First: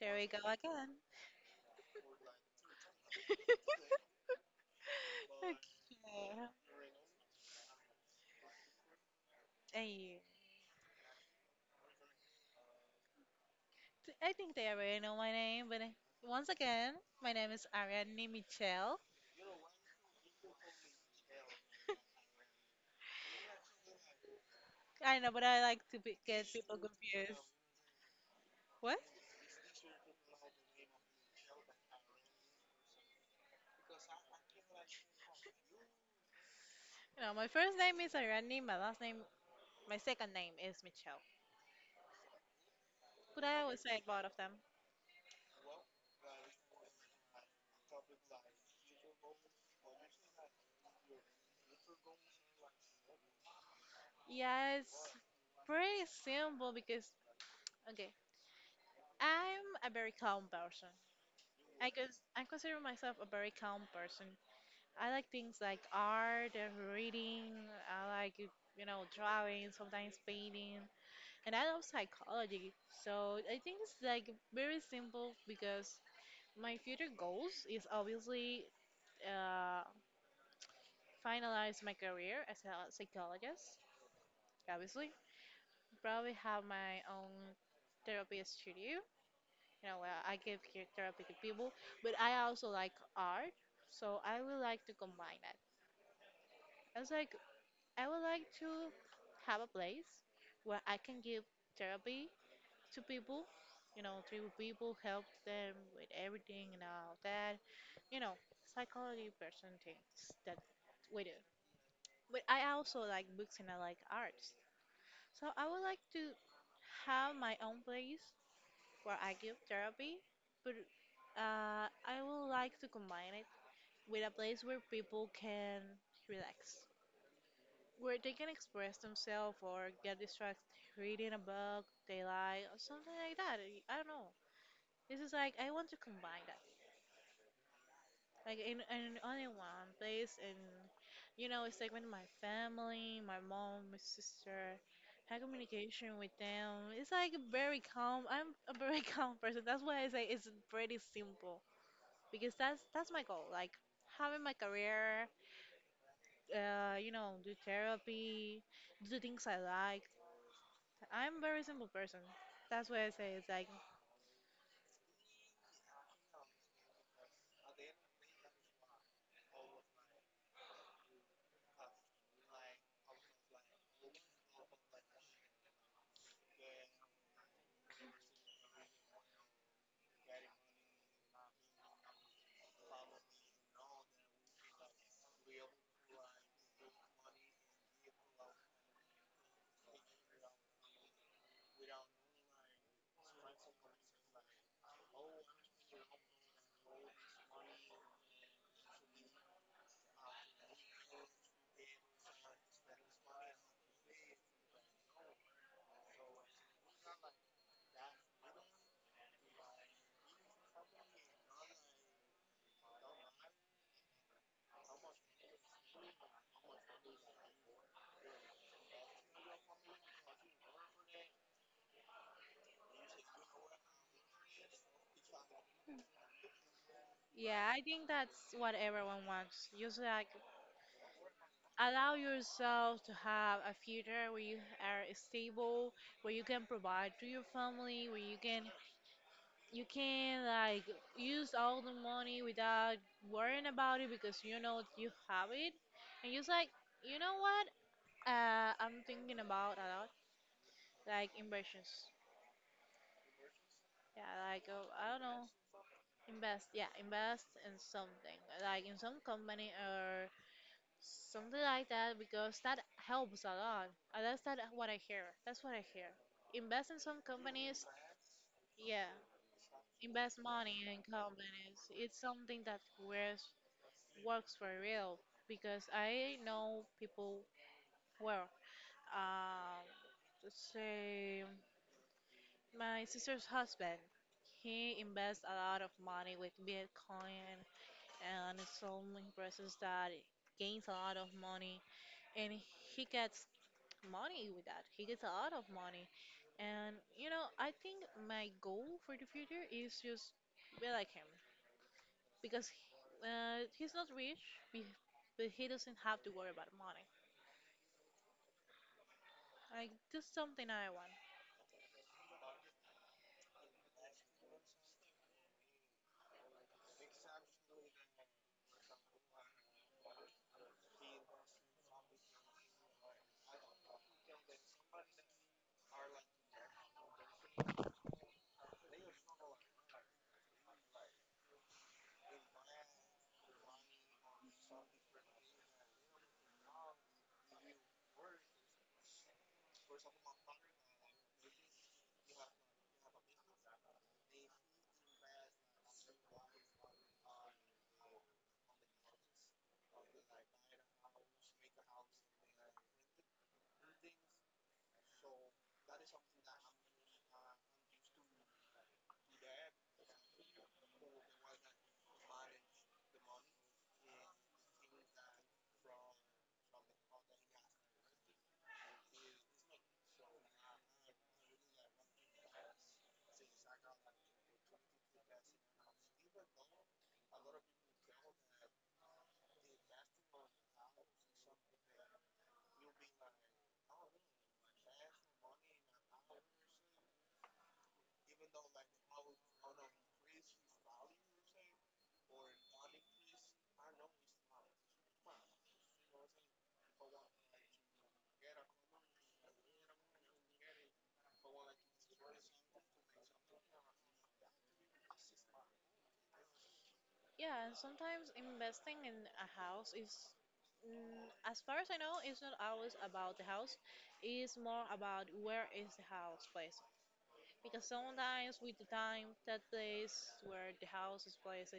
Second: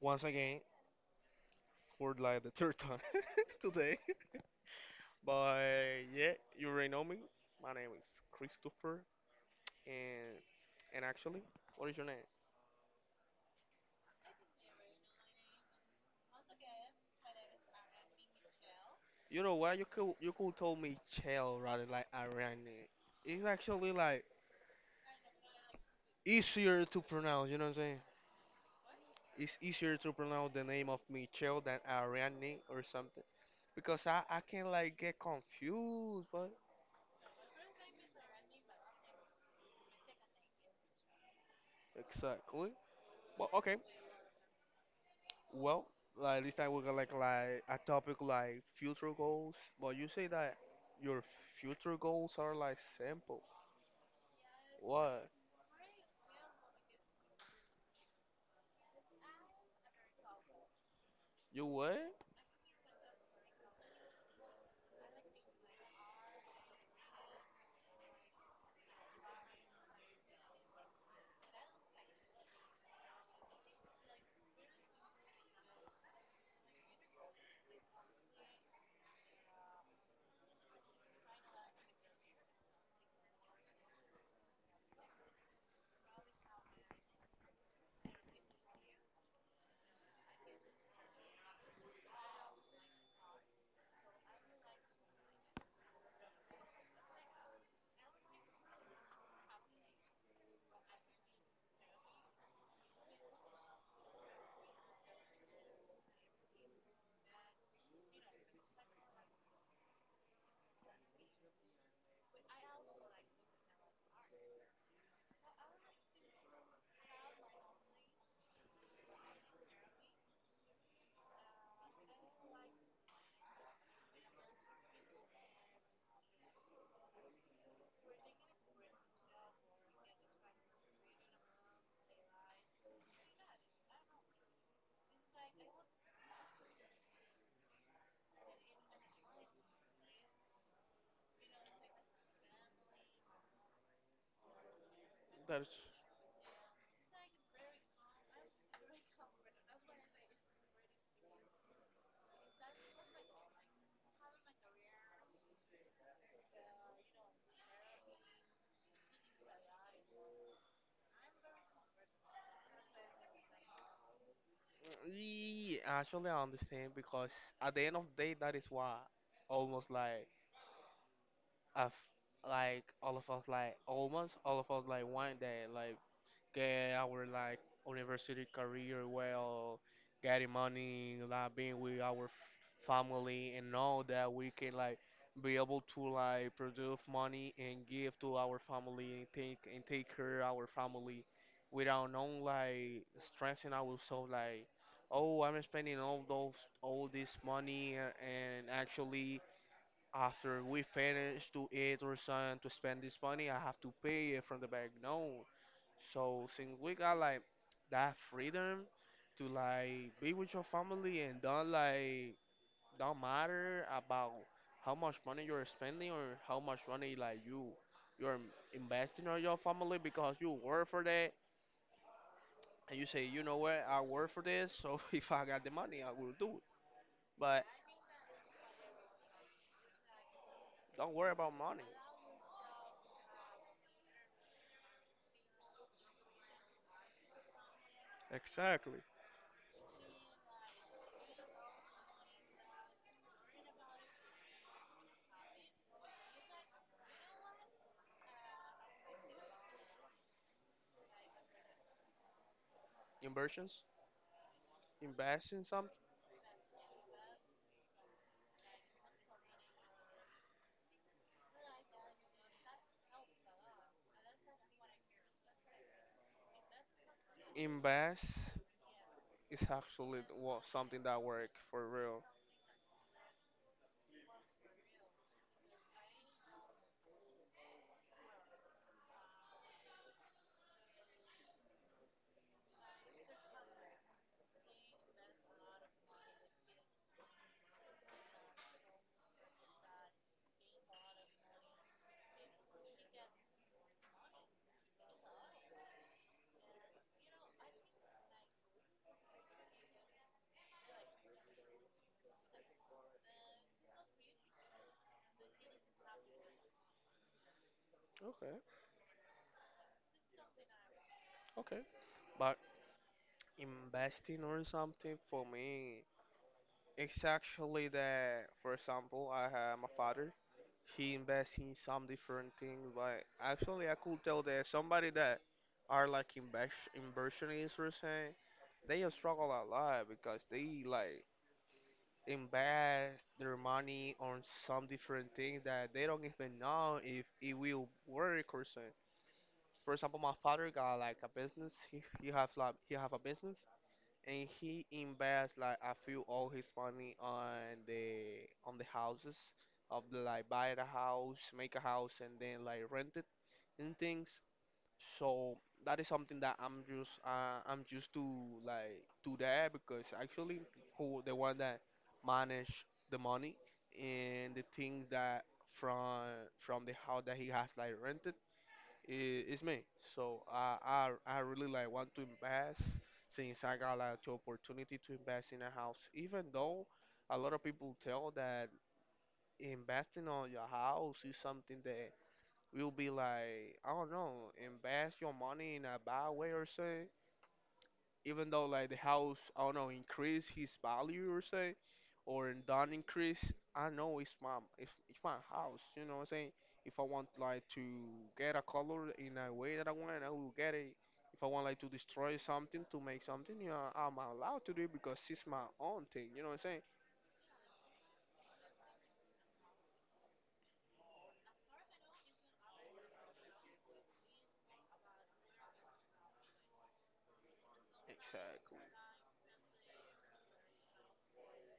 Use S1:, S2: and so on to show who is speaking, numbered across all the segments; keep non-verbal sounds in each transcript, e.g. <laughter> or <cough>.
S1: There
S2: Once
S1: we go
S2: again,
S1: again.
S2: for like the third time <laughs> today.
S1: Okay.
S2: But yeah, you already know me. My name is Christopher,
S1: Hey,
S2: and and actually, what is your name?
S1: I think they already know my name, but once again, my name is Ariane Michelle.
S2: You know what? You could told me Chell rather like Ariane. It's actually like
S1: I know, but I like to be, get people
S2: easier to
S1: confused.
S2: pronounce. You know what I'm saying?
S1: What?
S2: It's easier to pronounce the name of me Chell than Ariane or something because I can like get confused. But
S1: No, my first name is Ariane, my last name, my second name is Michelle.
S2: exactly.
S1: But
S2: But
S1: I
S2: okay.
S1: always say both of them.
S2: Well, like this time we got like a topic like future goals. But you say that your future goals are like simple.
S1: Yeah, it's
S2: What?
S1: pretty simple because, okay, I'm a very calm person.
S2: You what?
S1: I consider myself a very calm person. I like things like art and reading. I like, you know, drawing, sometimes painting. And I love psychology. So I think it's like very simple because my future goals is obviously uh, finalize my career as a psychologist, obviously. Probably have my own therapy studio. You know, where I give therapy to people. But I also like art. So I would like to combine it. It's like I would like to have a place where I can give therapy to people, you know, to people, help them with everything and all that, you know, psychology person things that we do. But I also like books and I like arts. So I would like to have my own place where I give therapy, but I would like to combine it with a place where people can relax, where they can express themselves or get distracted reading a book they like or something like that. I don't know. This is like I want to combine that. Like in only one place and you know, it's like with my family, my mom, my sister, have
S2: That's
S1: communication with them. It's like very calm. I'm a very <laughs> calm person. That's why I say it's pretty simple. Because that's my goal. Like having my career, you know, do therapy, do the things I like, I'm a very simple person. That's what I say it's like,
S2: Yeah, actually I understand because at the end of the day that is why almost like us, like all of us, like almost all of us, like one day, like get our like university career, well, getting money, like being with our family, and know that we can like be able to like produce money and give to our family and take care of our family without no like stressing ourselves, like, oh, I'm spending all those all this money and actually after we finish to eat or something to spend this money I have to pay it from the bank. No, so since we got like that freedom to like be with your family and don't matter about how much money you're spending or how much money like you're investing on your family because you work for that and you say, you know what, I work for this so <laughs> if I got the money I will do it.
S1: yeah,
S2: But
S1: I think that's what everyone wants. Just like
S2: don't worry about money.
S1: allow yourself to have a future where you are stable, where you can provide to your family, where you can
S2: Exactly.
S1: you can like use all the money without worrying about it because you know you have it, and just like you know what I'm thinking about a lot, like inversions.
S2: Inversions,
S1: Yeah, like I don't know.
S2: invest in something.
S1: Invest, yeah, invest in something like in some company or something like that because that helps a lot. That's that what I hear. That's what I hear. Invest in some companies,
S2: Invest
S1: yeah.
S2: is actually,
S1: Invest
S2: well,
S1: money in
S2: something that work
S1: companies.
S2: for
S1: It's
S2: real.
S1: something that works for real because I know people well. Um, let's say my sister's husband. He invests a lot of money with Bitcoin and his own impresses that it gains a lot of money and he gets money with that. He gets a lot of money. And you know, I think my goal for the future is just be like him because he's not rich, be- but he doesn't have to worry about money.
S2: Okay.
S1: Like just something I want.
S2: Okay. But investing on something for me, it's actually that, for example, I have my father. He invests in some different things, but actually, I could tell that somebody that are like invest inversionists or saying, they just struggle a lot because they like invest their money on some different things that they don't even know if it will work or something. For example, my father got like a business. He have a business and he invests like a few, all his money, on the houses of the, like, buy the house, make a house, and then like rent it and things. So that is something that I'm just I'm used to like to that because actually who the one that manage the money and the things that from from the house that he has like rented, it's me. So I really like want to invest since I got like the opportunity to invest in a house. Even though a lot of people tell that investing on your house is something that will be like, I don't know, invest your money in a bad way or so, even though like the house, I don't know, increase his value or say or don't increase, I know it's my it's my house, you know what I'm saying, if I want like to get a color in a way that I want I will get it, if I want like to destroy something to make something, you know, I'm allowed to do it because it's my own thing, you know what I'm saying.
S1: Yeah, and sometimes investing in a house is, mm, as far as I know, it's not always about the house. It's more about where is the house placed. Because sometimes with
S2: Exactly,
S1: the time that place where the house is placed,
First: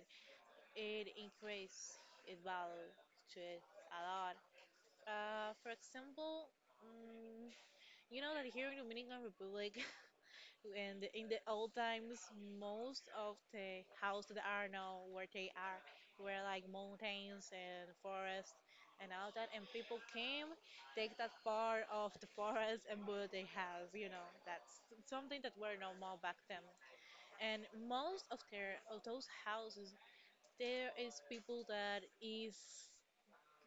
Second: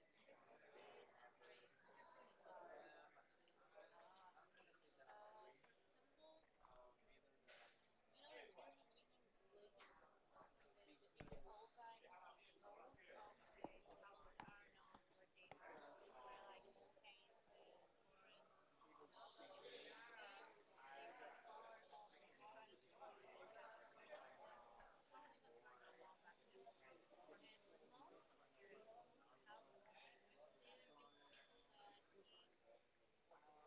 S1: it increase its value to it a lot. For example, you know that here in Dominican Republic <laughs> and in the old times, most of the houses that are now where they are were like mountains and forests and all that, and people came, take that part of the forest and build a house. You know, that's something that were normal back then and most of their of those houses, there is people that is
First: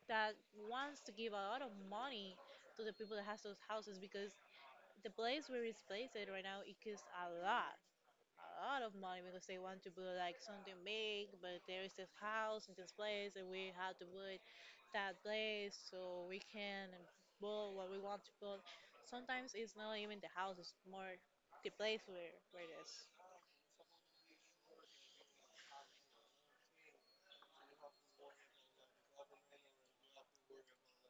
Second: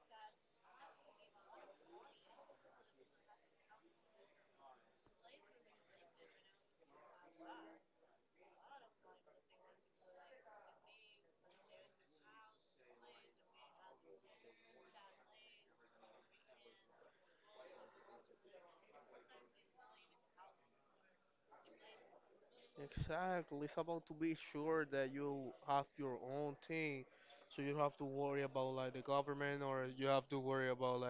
S1: that wants to give a lot of money to the people that has those houses because the place where it's placed at right now it costs a lot of money because they want to build like something big, but there is this house in this place and we have to build that place so we can build what we want to build. Sometimes it's not even the house, it's more the place where it is.
S2: exactly. It's about to be sure that you have your own thing so you don't have to worry about like the government or you have to worry about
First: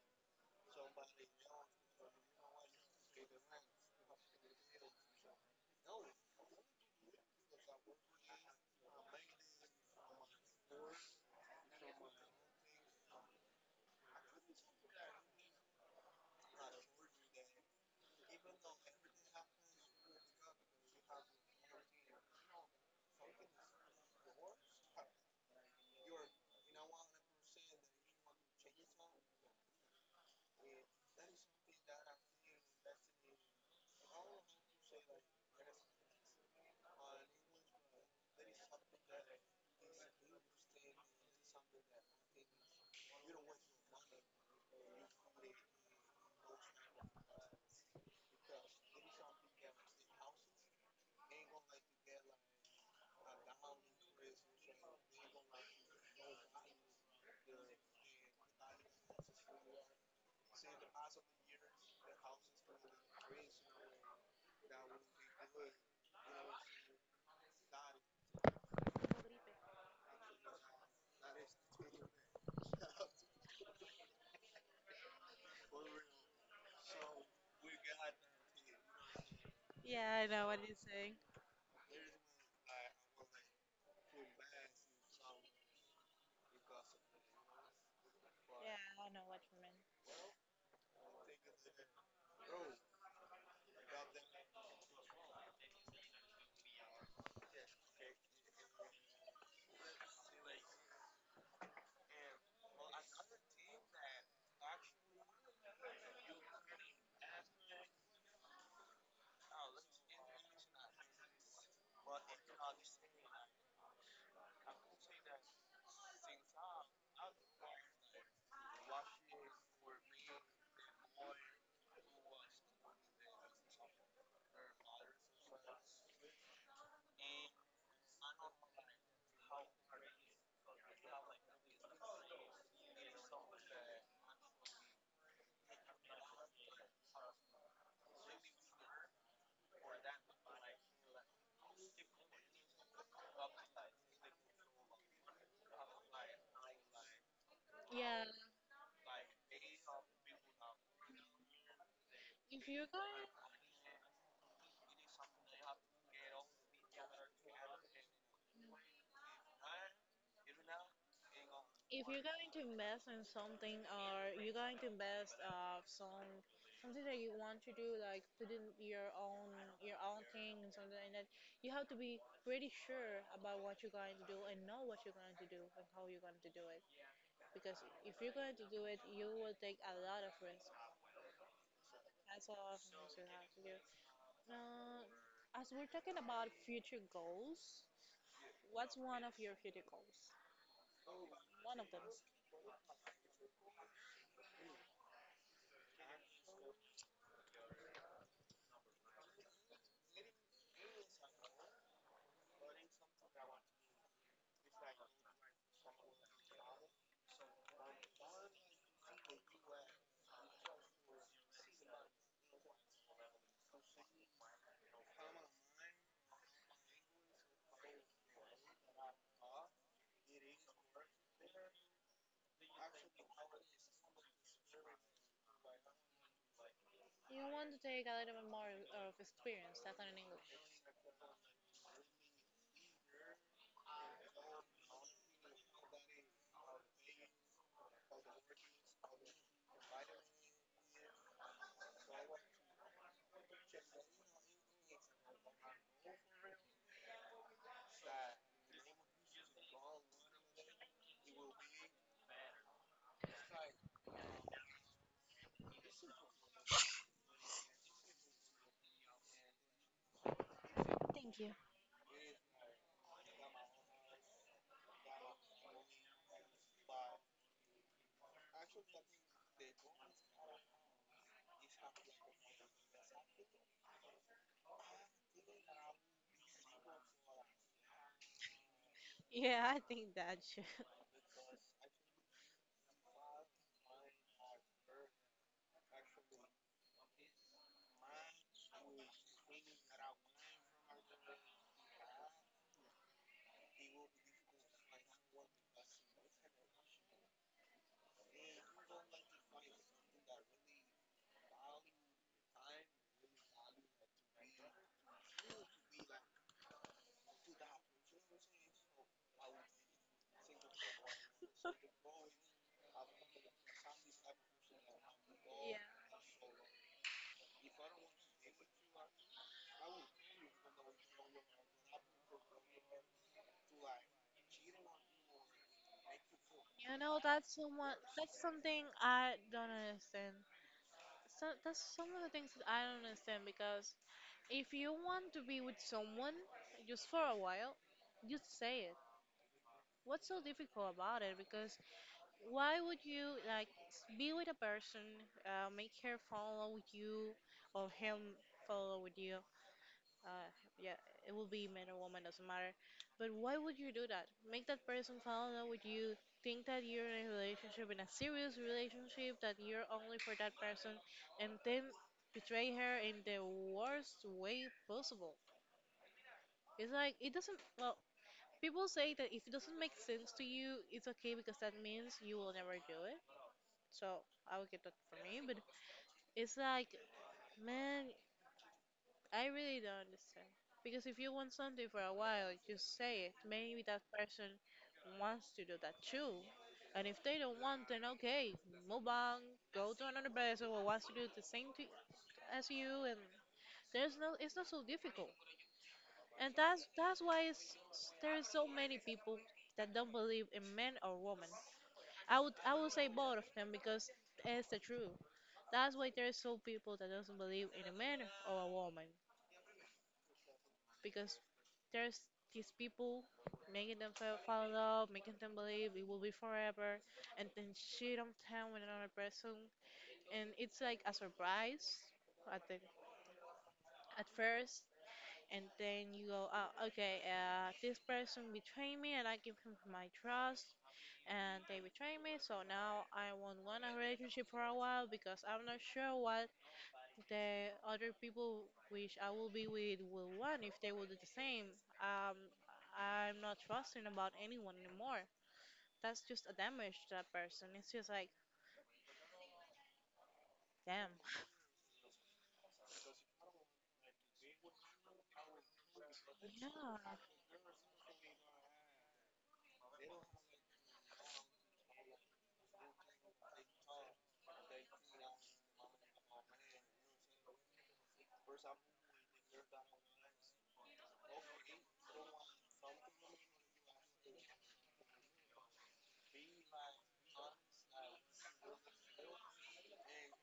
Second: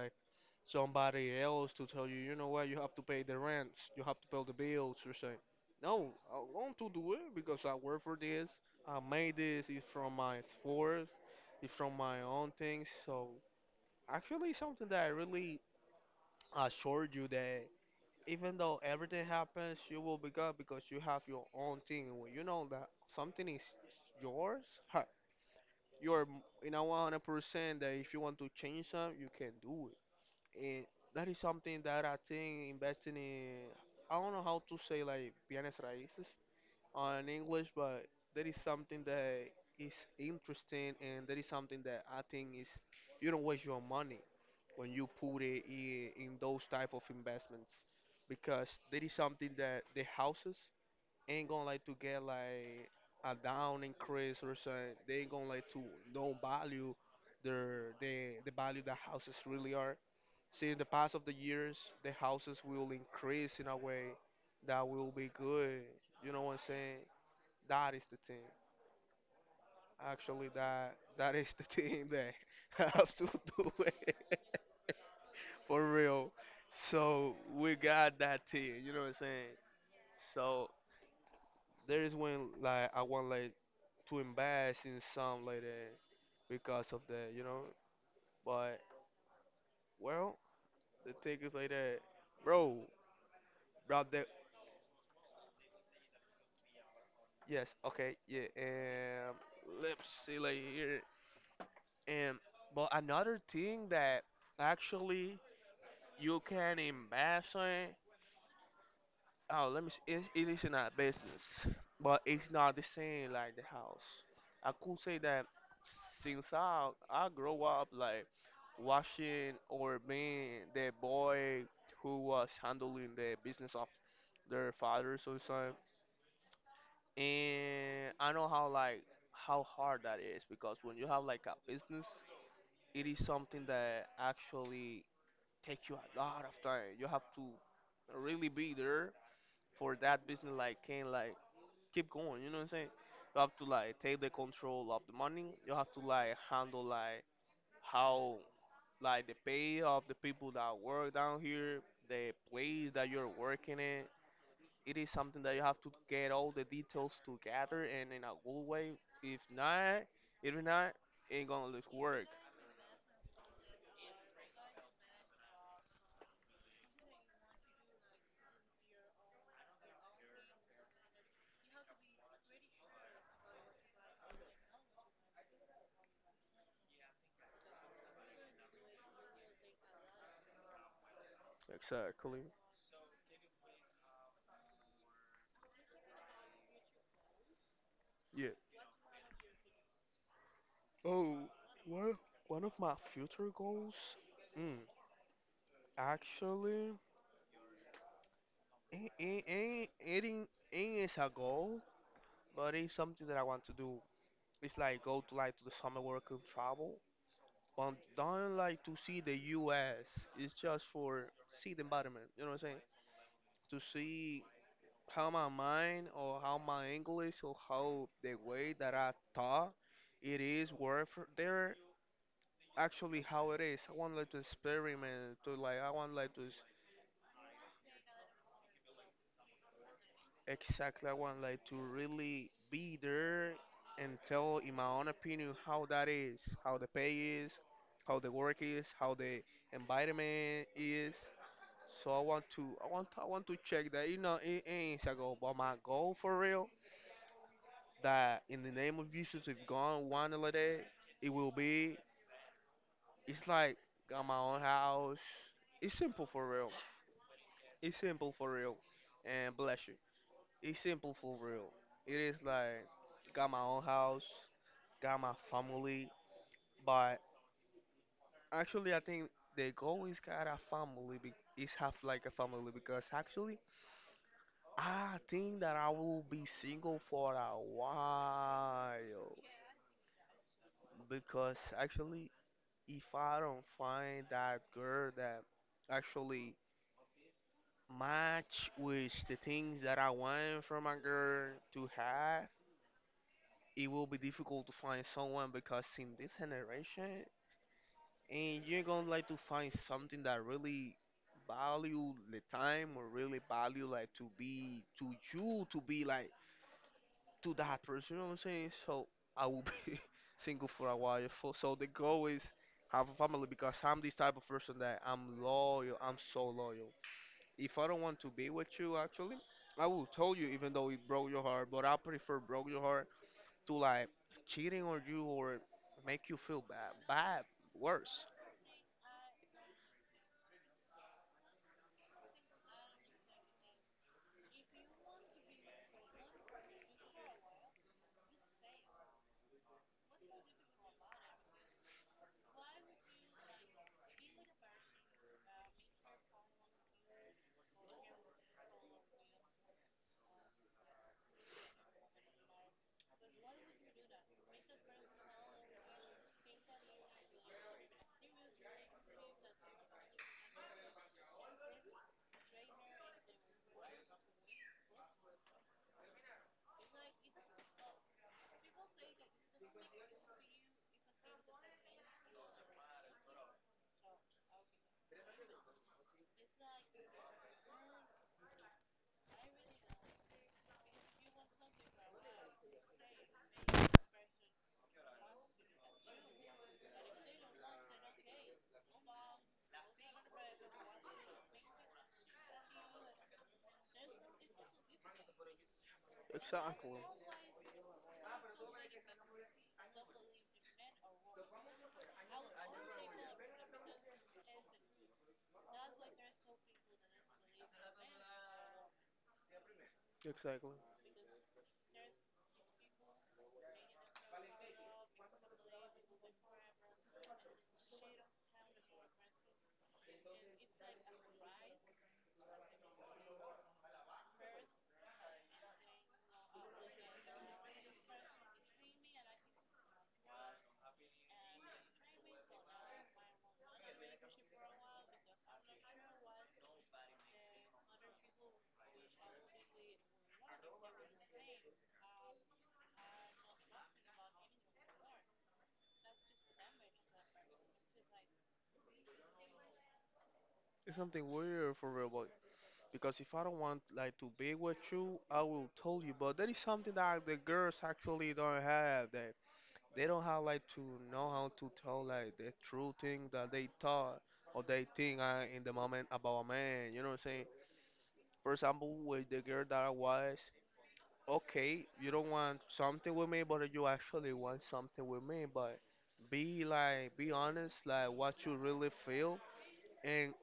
S2: somebody else to tell you, you know what, you have to pay the rents, you have to pay the bills, you're saying, no, I want to do it because I work for this, I made this, it's from my esforce, it's from my own things. So actually, something that I really assure you, that even though everything happens, you will be good because you have your own thing. And when you know that something is yours, <laughs> you are in a 100% that if you want to change something, you can do. And that is something that I think investing in, I don't know how to say like bienes raíces on English, but that is something that is interesting and that is something that I think is, you don't waste your money when you put it in those type of investments because that is something that the houses ain't gonna like to get like a down increase or something. They ain't gonna like to don't value their the value the houses really are. See, in the past of the years, the houses will increase in a way that will be good. You know what I'm saying? That is the thing. Actually, that is the thing that <laughs> I have to do it <laughs> for real. So we got that thing. You know what I'm saying?
S1: Yeah, I know what
S2: So
S1: you're saying.
S2: there is when like I want like to invest in some like that because of that, you know. But
S1: Yeah, I know what you mean.
S2: well, the thing is like that, bro. Bro, that yes, okay, yeah. And let's see like here. And but another thing that actually you can invest in, oh, let me see. It is in a business, but it's not the same like the house. I could say that since I grow up like watching or being the boy who was handling the business of their father so son, and I know how like how hard that is because when you have like a business, it is something that actually takes you a lot of time. You have to really be there for that business, like, can, like, keep going. You know what I'm saying? You have to like take the control of the money. You have to like handle, like,
S1: Yeah,
S2: how, like, the pay of the people that work down here, the
S1: if you're
S2: place that you're
S1: going
S2: working in. It is something that you have to get all the details together and in a good way. If not, if not, ain't gonna look
S1: if you're
S2: work.
S1: going to invest in something or you're going to invest some something that you want to do like putting your own thing and something like that, you have to be pretty sure about what you're going to do and know what you're going to do and how you're going to do it. Because if you're going to do it, you will take a lot of risk.
S2: Exactly.
S1: That's a lot of things you have to do. Uh, as we're talking about future goals,
S2: Yeah.
S1: what's one of your future goals?
S2: Oh,
S1: One of them.
S2: one of, one of my future goals. Mm, Actually, it ain't as a goal. But it's something that I want to do. It's like go to like to the summer work and travel. But don't like to see the US. It's just for see the environment. You know what I'm saying? To see how my mind or how my English or how the way that I talk it is worth there actually how it is. I want like to experiment to like I want like to
S1: You want to take a little bit more of experience, that's not in English.
S2: Exactly, I want like to really be there and tell, in my own opinion, how that is, how the pay is, how the work is, how the environment is. So I want to check that. You know, it ain't a goal, but my goal for real, that in the name of Jesus, if God wanted it, it will be. It's like got my own house. It's simple for real. It's simple for real. And bless you. It's simple for
S1: Thank you.
S2: real. It is like got my own house, got my family, but actually I think the goal is got a family. Is have like a family because actually I think that I will be single for a while
S1: Yeah, <laughs> I think that should.
S2: because actually if I don't find that girl that actually match with the things that I want from a girl to have, it will be difficult to find someone because in this generation, and you're gonna like to find something that really value the time or really value like to be to you to be like to that person. You know what I'm saying? So I will be <laughs> single for a while. So the goal is have a family because I'm this type of person that I'm
S1: Yeah,
S2: loyal. I'm so loyal. If I don't want to be with you, actually, I will tell you even though it broke your heart. But I prefer broke your heart to like cheating on you or make you feel
S1: you
S2: bad,
S1: know
S2: bad,
S1: that's someone.
S2: worse.
S1: That's something I don't understand. So that's some of the things that I don't understand because if you want to be with someone just for a while, just say it. What's so difficult about it? Because why would you like be with a person, make her follow with you, or him follow with you, Uh, yeah, it will be man or woman, doesn't matter. But why would you do that? Make that person fall in love with you, think that you're in a relationship, in a serious relationship, that you're only for that person, and then betray her in the worst way possible. It's like, it doesn't, well, people say that if it doesn't make sense to you, it's okay because that means you will never do it. So I would get that for me, but it's like, man, I really don't understand. Because if you want something for a while, just say it. Maybe that person wants to do that too. And if they don't want, then okay, move on, go to another person who wants to do the same thing as you. And there's no, it's not so difficult. And that's
S2: Exactly,
S1: that's why it's, there's so many people that don't believe in men or women. I would say both of them because it's the truth. That's why there's so people that doesn't believe in a man or a woman.
S2: exactly.
S1: Because there's these people making them fall in love, making them believe it will be forever, and then she don't tell with another person, and it's like a surprise at the at first, and then you go, oh, okay, this person betrayed me, and I give him my trust, and they betray me, so now I won't want a relationship for a while because I'm not sure what the other people which I will be with will want if they will do the same. Um, I'm not trusting about anyone anymore. That's just a damage to that person. It's just like,
S2: It's
S1: damn.
S2: something weird for real, boy. Because if I don't want like to be with you, I will tell you. But that is
S1: Yeah.
S2: something that the girls actually don't have. That they don't have like to know how to tell like the true thing that they thought or they think in the moment about a man. You know what I'm saying? For example, with the girl that I was, okay, you don't want something with me, but you actually want something with me. But be like, be honest, like what you really feel, and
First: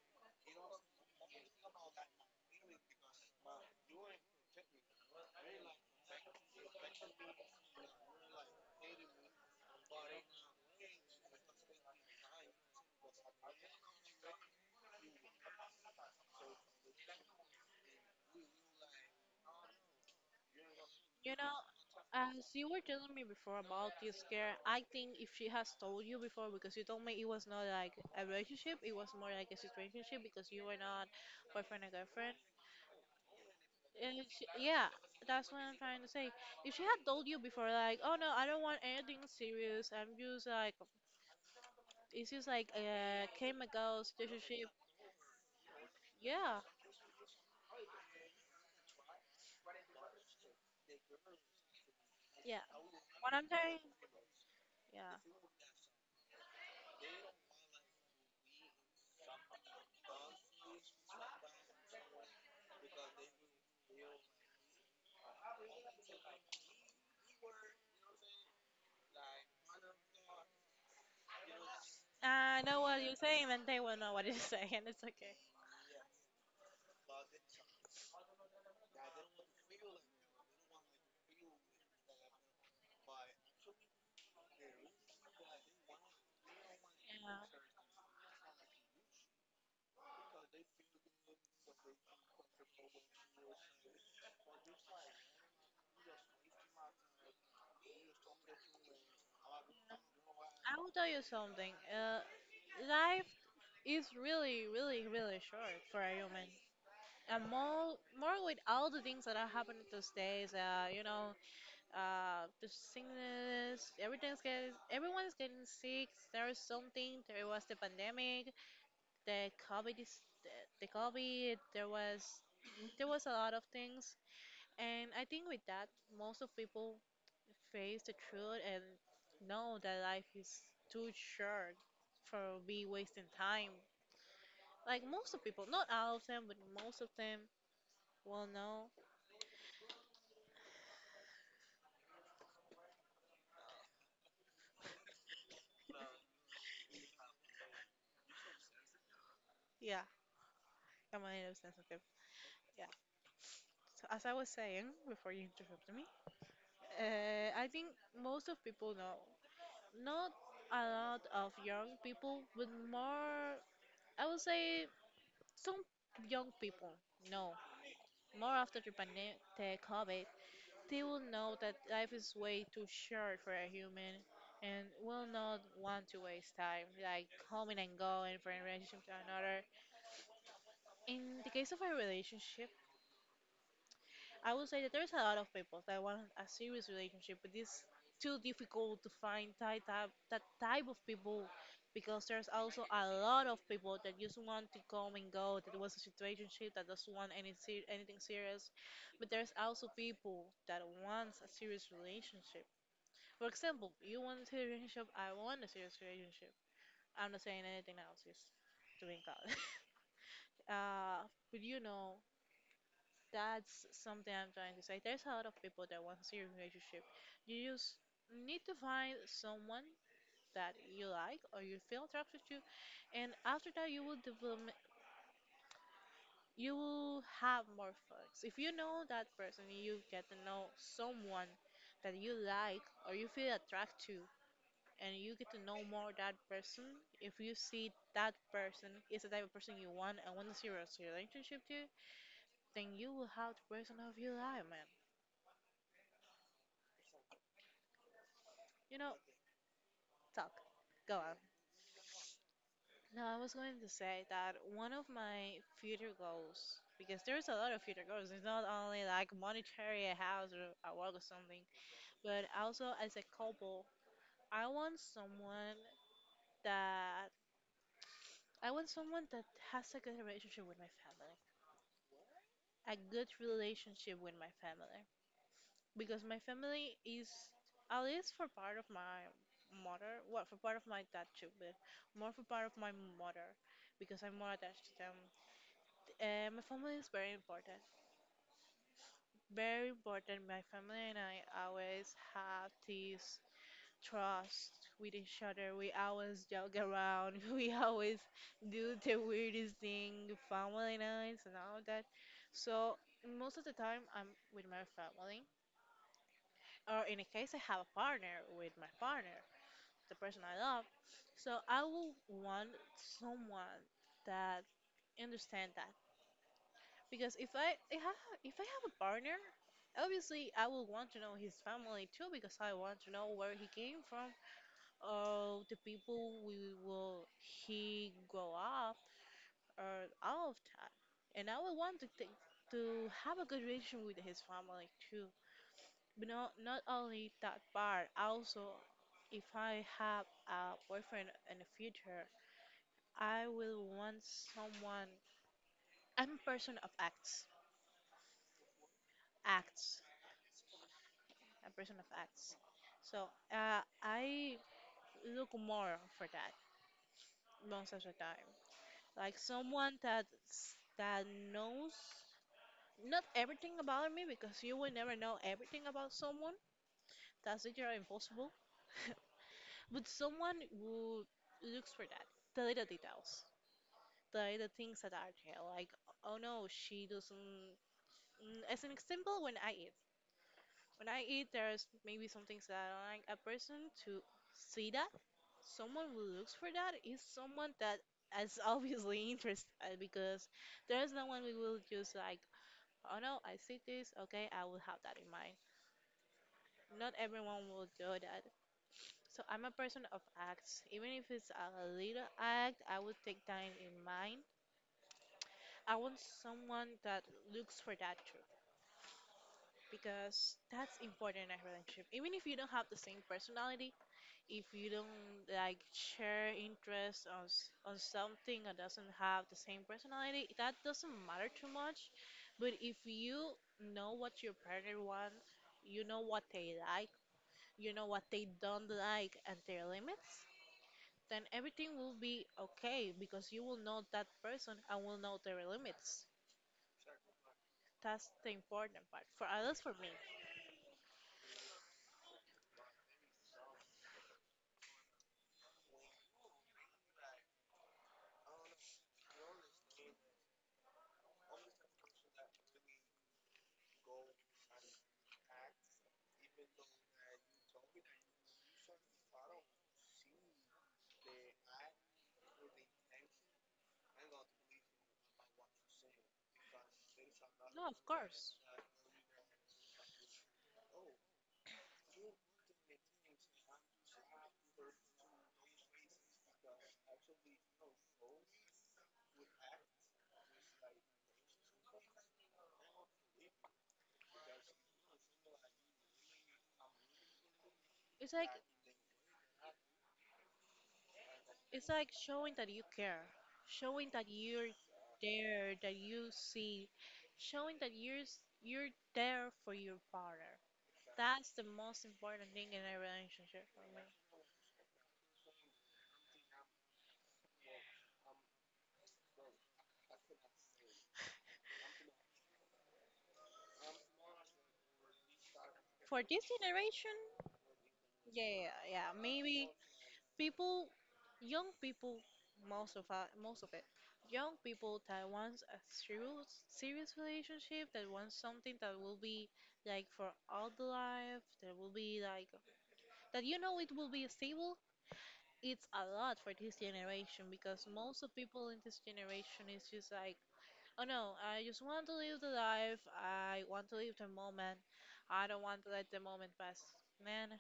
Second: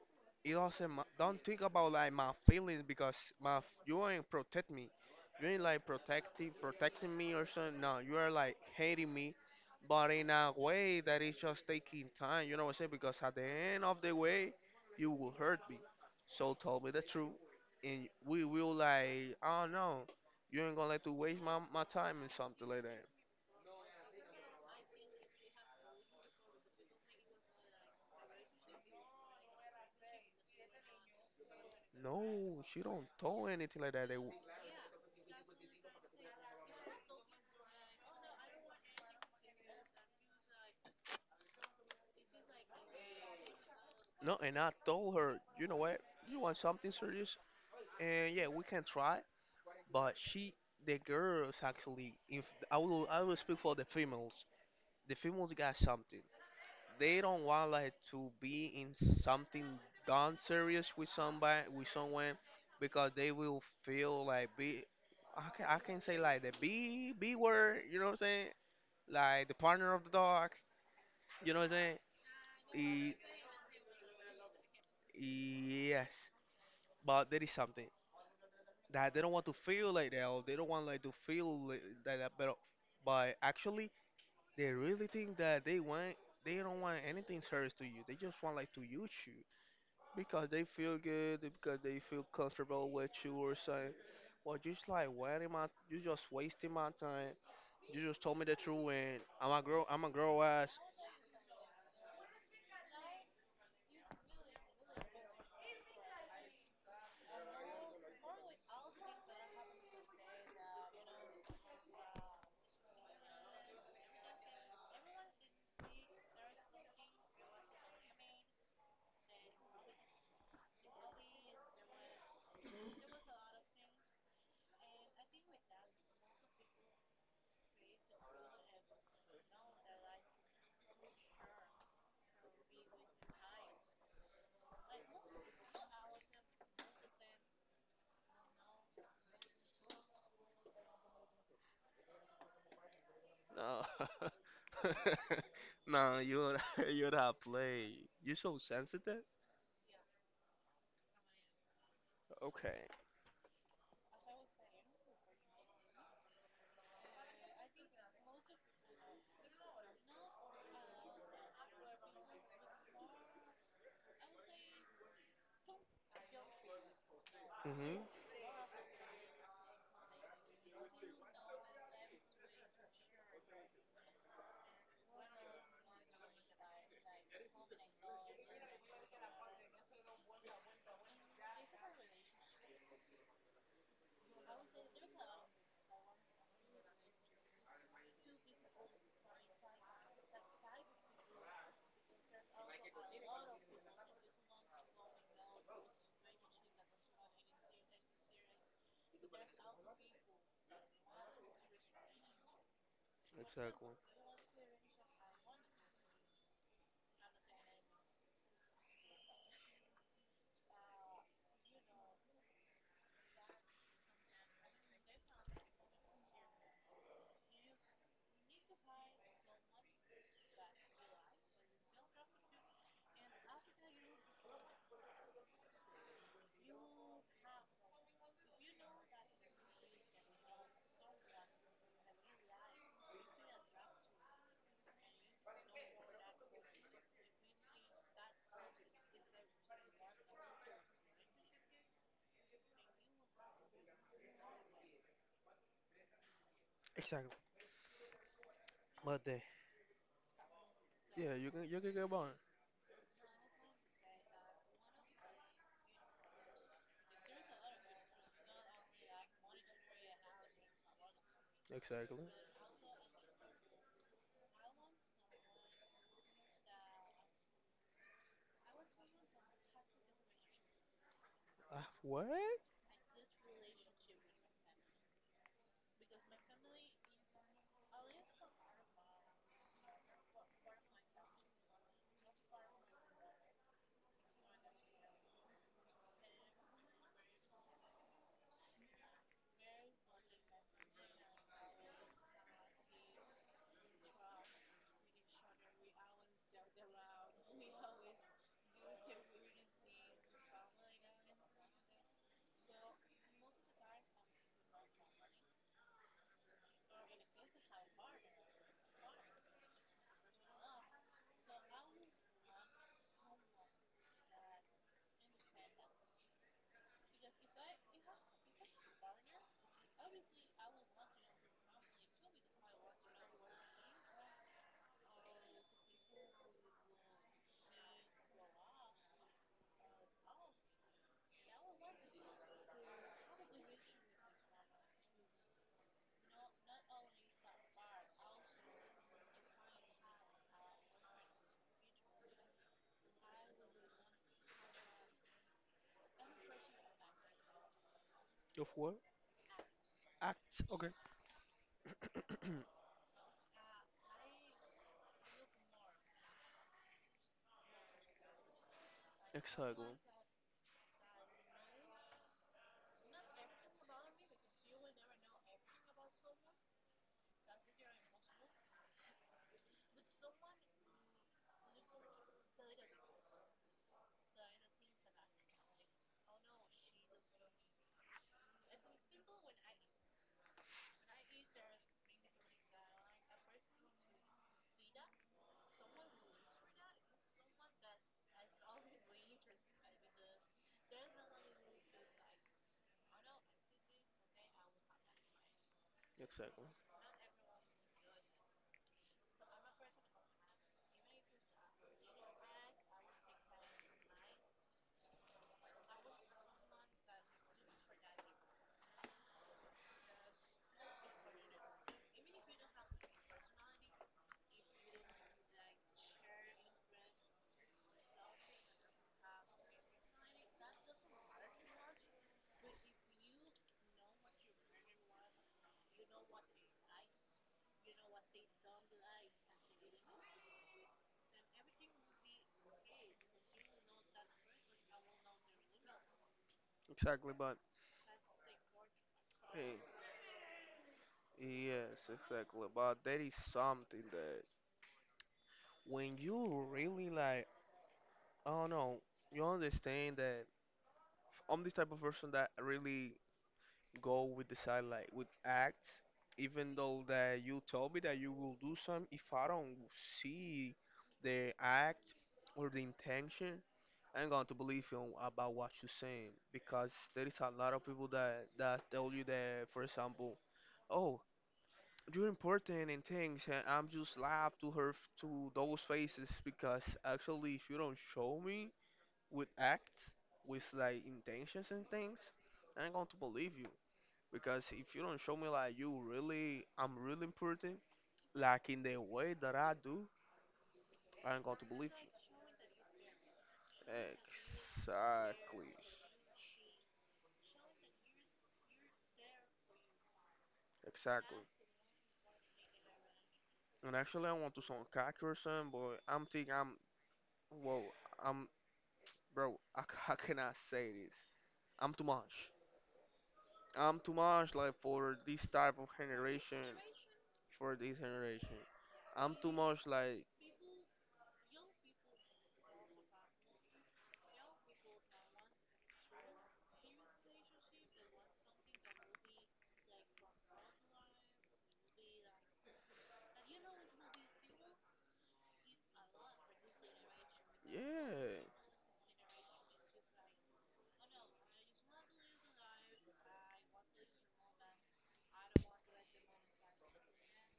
S2: it also don't think about like my feelings because you ain't protect me, you ain't like protecting me or something. No, you are like hating me, but in a way that is just taking time, you know what I'm saying, because at the end of the way you will hurt me. So tell me the truth, and we will like, oh no, you ain't gonna let to
S1: You
S2: waste
S1: know,
S2: my time and
S1: as
S2: something
S1: you were
S2: like that.
S1: telling me before about this girl, I think if she has told you before, because you told me it was not like a relationship, it was more like a situationship because you were not boyfriend and
S2: No,
S1: girlfriend.
S2: she don't told anything like that
S1: And she, yeah, that's what I'm trying to say. If she had told you before, like, oh no, I don't want anything serious. I'm just like, it's just like a chemical
S2: no. And I
S1: relationship.
S2: told her, you know what, you want
S1: Yeah,
S2: something serious. And yeah, we can try, but the girls actually, if
S1: yeah.
S2: I
S1: What
S2: will
S1: I'm
S2: speak for
S1: saying,
S2: the females. The
S1: yeah.
S2: females got something. They don't want like to be in something done serious with with someone, because they will feel like be, I can say like the B, B word. You know what I'm saying? Like the partner of the dog. You know what I'm saying?
S1: I know what
S2: E,
S1: you're saying, and they will know what you're saying. <laughs> It's okay.
S2: yes, but there is something that they don't want to feel like that, or they don't want like to feel like that, but actually they really think that they want, they don't want anything
S1: Yeah.
S2: serious to you, they just want like to use you because they feel good, because they feel comfortable with you or something. But just like, what am I? You just wasting my time. You just told me the truth and I'm a grow ass.
S1: I will tell you something. Life is really, really, really short for a human. And more, more with all the things that are happening these days. You know, the sickness, everything's getting, everyone's getting sick, there is something, there was the pandemic, the covid is, the covid, there was a lot of things and I think with that most of people face the truth and know that life is too short for be wasting time, like most of people, not all of them, but most of them will know.
S2: No. <laughs> No, you're <laughs> you're not play, you're <laughs> so sensitive.
S1: Yeah, I'm a little sensitive.
S2: Okay.
S1: Yeah, so as I was saying before you interrupted me, I think most of people know. Not a lot of young people, but more, I would say some young people know.
S2: Mm-hmm.
S1: More after the pandemic, the COVID, they will know that life is way too short for a human and will not want to waste time, like coming and going from a relationship to another. In the case of a relationship, I would say that there's a lot of people that want a serious relationship, but it's too difficult to find that type of people because there's also a lot of people that just want to come and go, that was a situationship, that doesn't want anything serious. But there's also people that wants a serious relationship. For example, you want a serious relationship, I want a serious relationship. I'm not saying anything else, just to be clear. <laughs> Uh, but you know, that's something I'm trying to say. There's a lot of people that want a serious relationship. You just need to find someone that you like or you feel attracted to, and after that, you will develop. You will have more flex. If you know that person, you get to know someone that you like or you feel attracted to, and you get to know more that person. If you see that person is the type of person you want and want a serious relationship to, then you will have the person of your life, man.
S2: Exactly.
S1: You know,
S2: But they,
S1: Talk. Go
S2: yeah,
S1: on.
S2: you can, you can get banned.
S1: No, I was going to say that one of my future goals, because there's a lot of future goals. It's not only like monetary, a house or a work or something,
S2: Exactly.
S1: but also as a couple, I want someone that I want someone that has like, a good relationship with my family,
S2: What?
S1: a good relationship with my family, because my family is at least for part of my mother, well, for part of my dad too, but more for part of my mother, because I'm more attached to them. My family is very important. Very important. My family and I always have this trust with each other. We always joke around. <laughs> We always do the weirdest thing, family nights and all that. So most of the time, I'm with my family, or in a case, I have a partner with my partner, the person I love. So I will want someone that understand that. Because if I have a partner, obviously I will want to know his family too because I want to know where he came from or the people we will he grow up or all of that. And I will want to take, to have a good relation with his family too. But not only that part, also if I have a boyfriend in the future, I will want someone. I'm a person of acts.
S2: Of what?
S1: Acts.
S2: Act. Okay.
S1: A person of arts. So I look more for that most of the time. Like
S2: Exactly.
S1: someone that that knows not everything about me because you will never know everything about someone. That's literally impossible. <laughs> But someone who looks for that, the little details, the little things that are there. Like, oh no, she doesn't. Mm, as an example, when I eat, there's maybe some things that I don't like a person to see that. Someone who looks for that is someone that is obviously <laughs> interested because there is no one we will just like, oh no, I see this, okay, I will have that in mind.
S2: Exactly.
S1: Not everyone will do that. So I'm a person of acts. Even if it's a little act, I will take that in mind. I want someone that looks for that too because that's important in a relationship. Even if you don't have the same personality, if you don't like share interest on something or doesn't have the same personality, that doesn't matter too much. But if you know what your partner wants, you know what they like, you know what they don't like, and their limits, then everything will be okay because you will know that person and will know their limits.
S2: Exactly. But
S1: That's the important part. For
S2: hey,
S1: others, for me.
S2: yes, exactly. But there is something that when you really like, I don't know, you understand that I'm this type of person that really go with the side, like with acts, even though that you told me that you will do some. If I don't see the act or the intention, I'm going to believe you about what you're saying, because there is a lot of
S1: No, of
S2: people that
S1: course.
S2: that tell you that, for example, oh, you're important and things, and I'm just laugh to to those faces because actually, if you don't show me with acts, with like intentions and things, I'm going to believe you. Because if you don't show me like you really, I'm really important,
S1: It's like
S2: like in the way that I do, I ain't going to
S1: It's
S2: believe you.
S1: like showing that you care, showing that you're
S2: Exactly.
S1: there, that you see, showing that you're there for your partner.
S2: Exactly.
S1: That's the most important thing in a relationship for
S2: And
S1: me.
S2: actually, I want to sound cocky or something, but I'm thinking whoa, I'm, bro, I, c- <laughs> I cannot say this. I'm too much. I'm too much like for this type of
S1: For this
S2: generation,
S1: generation,
S2: for this
S1: yeah, yeah,
S2: generation.
S1: yeah, yeah.
S2: I'm too
S1: Maybe
S2: much like,
S1: people, young people, most of us, most of it, young people that wants a serious, serious relationship, that wants something that will be like for all the life, that will be like that you know it will be stable. It's a lot for this generation because most of
S2: yeah,
S1: people in this generation is just like, oh no, I just want to live the life, I want to live the moment, I don't want to let the moment pass, man.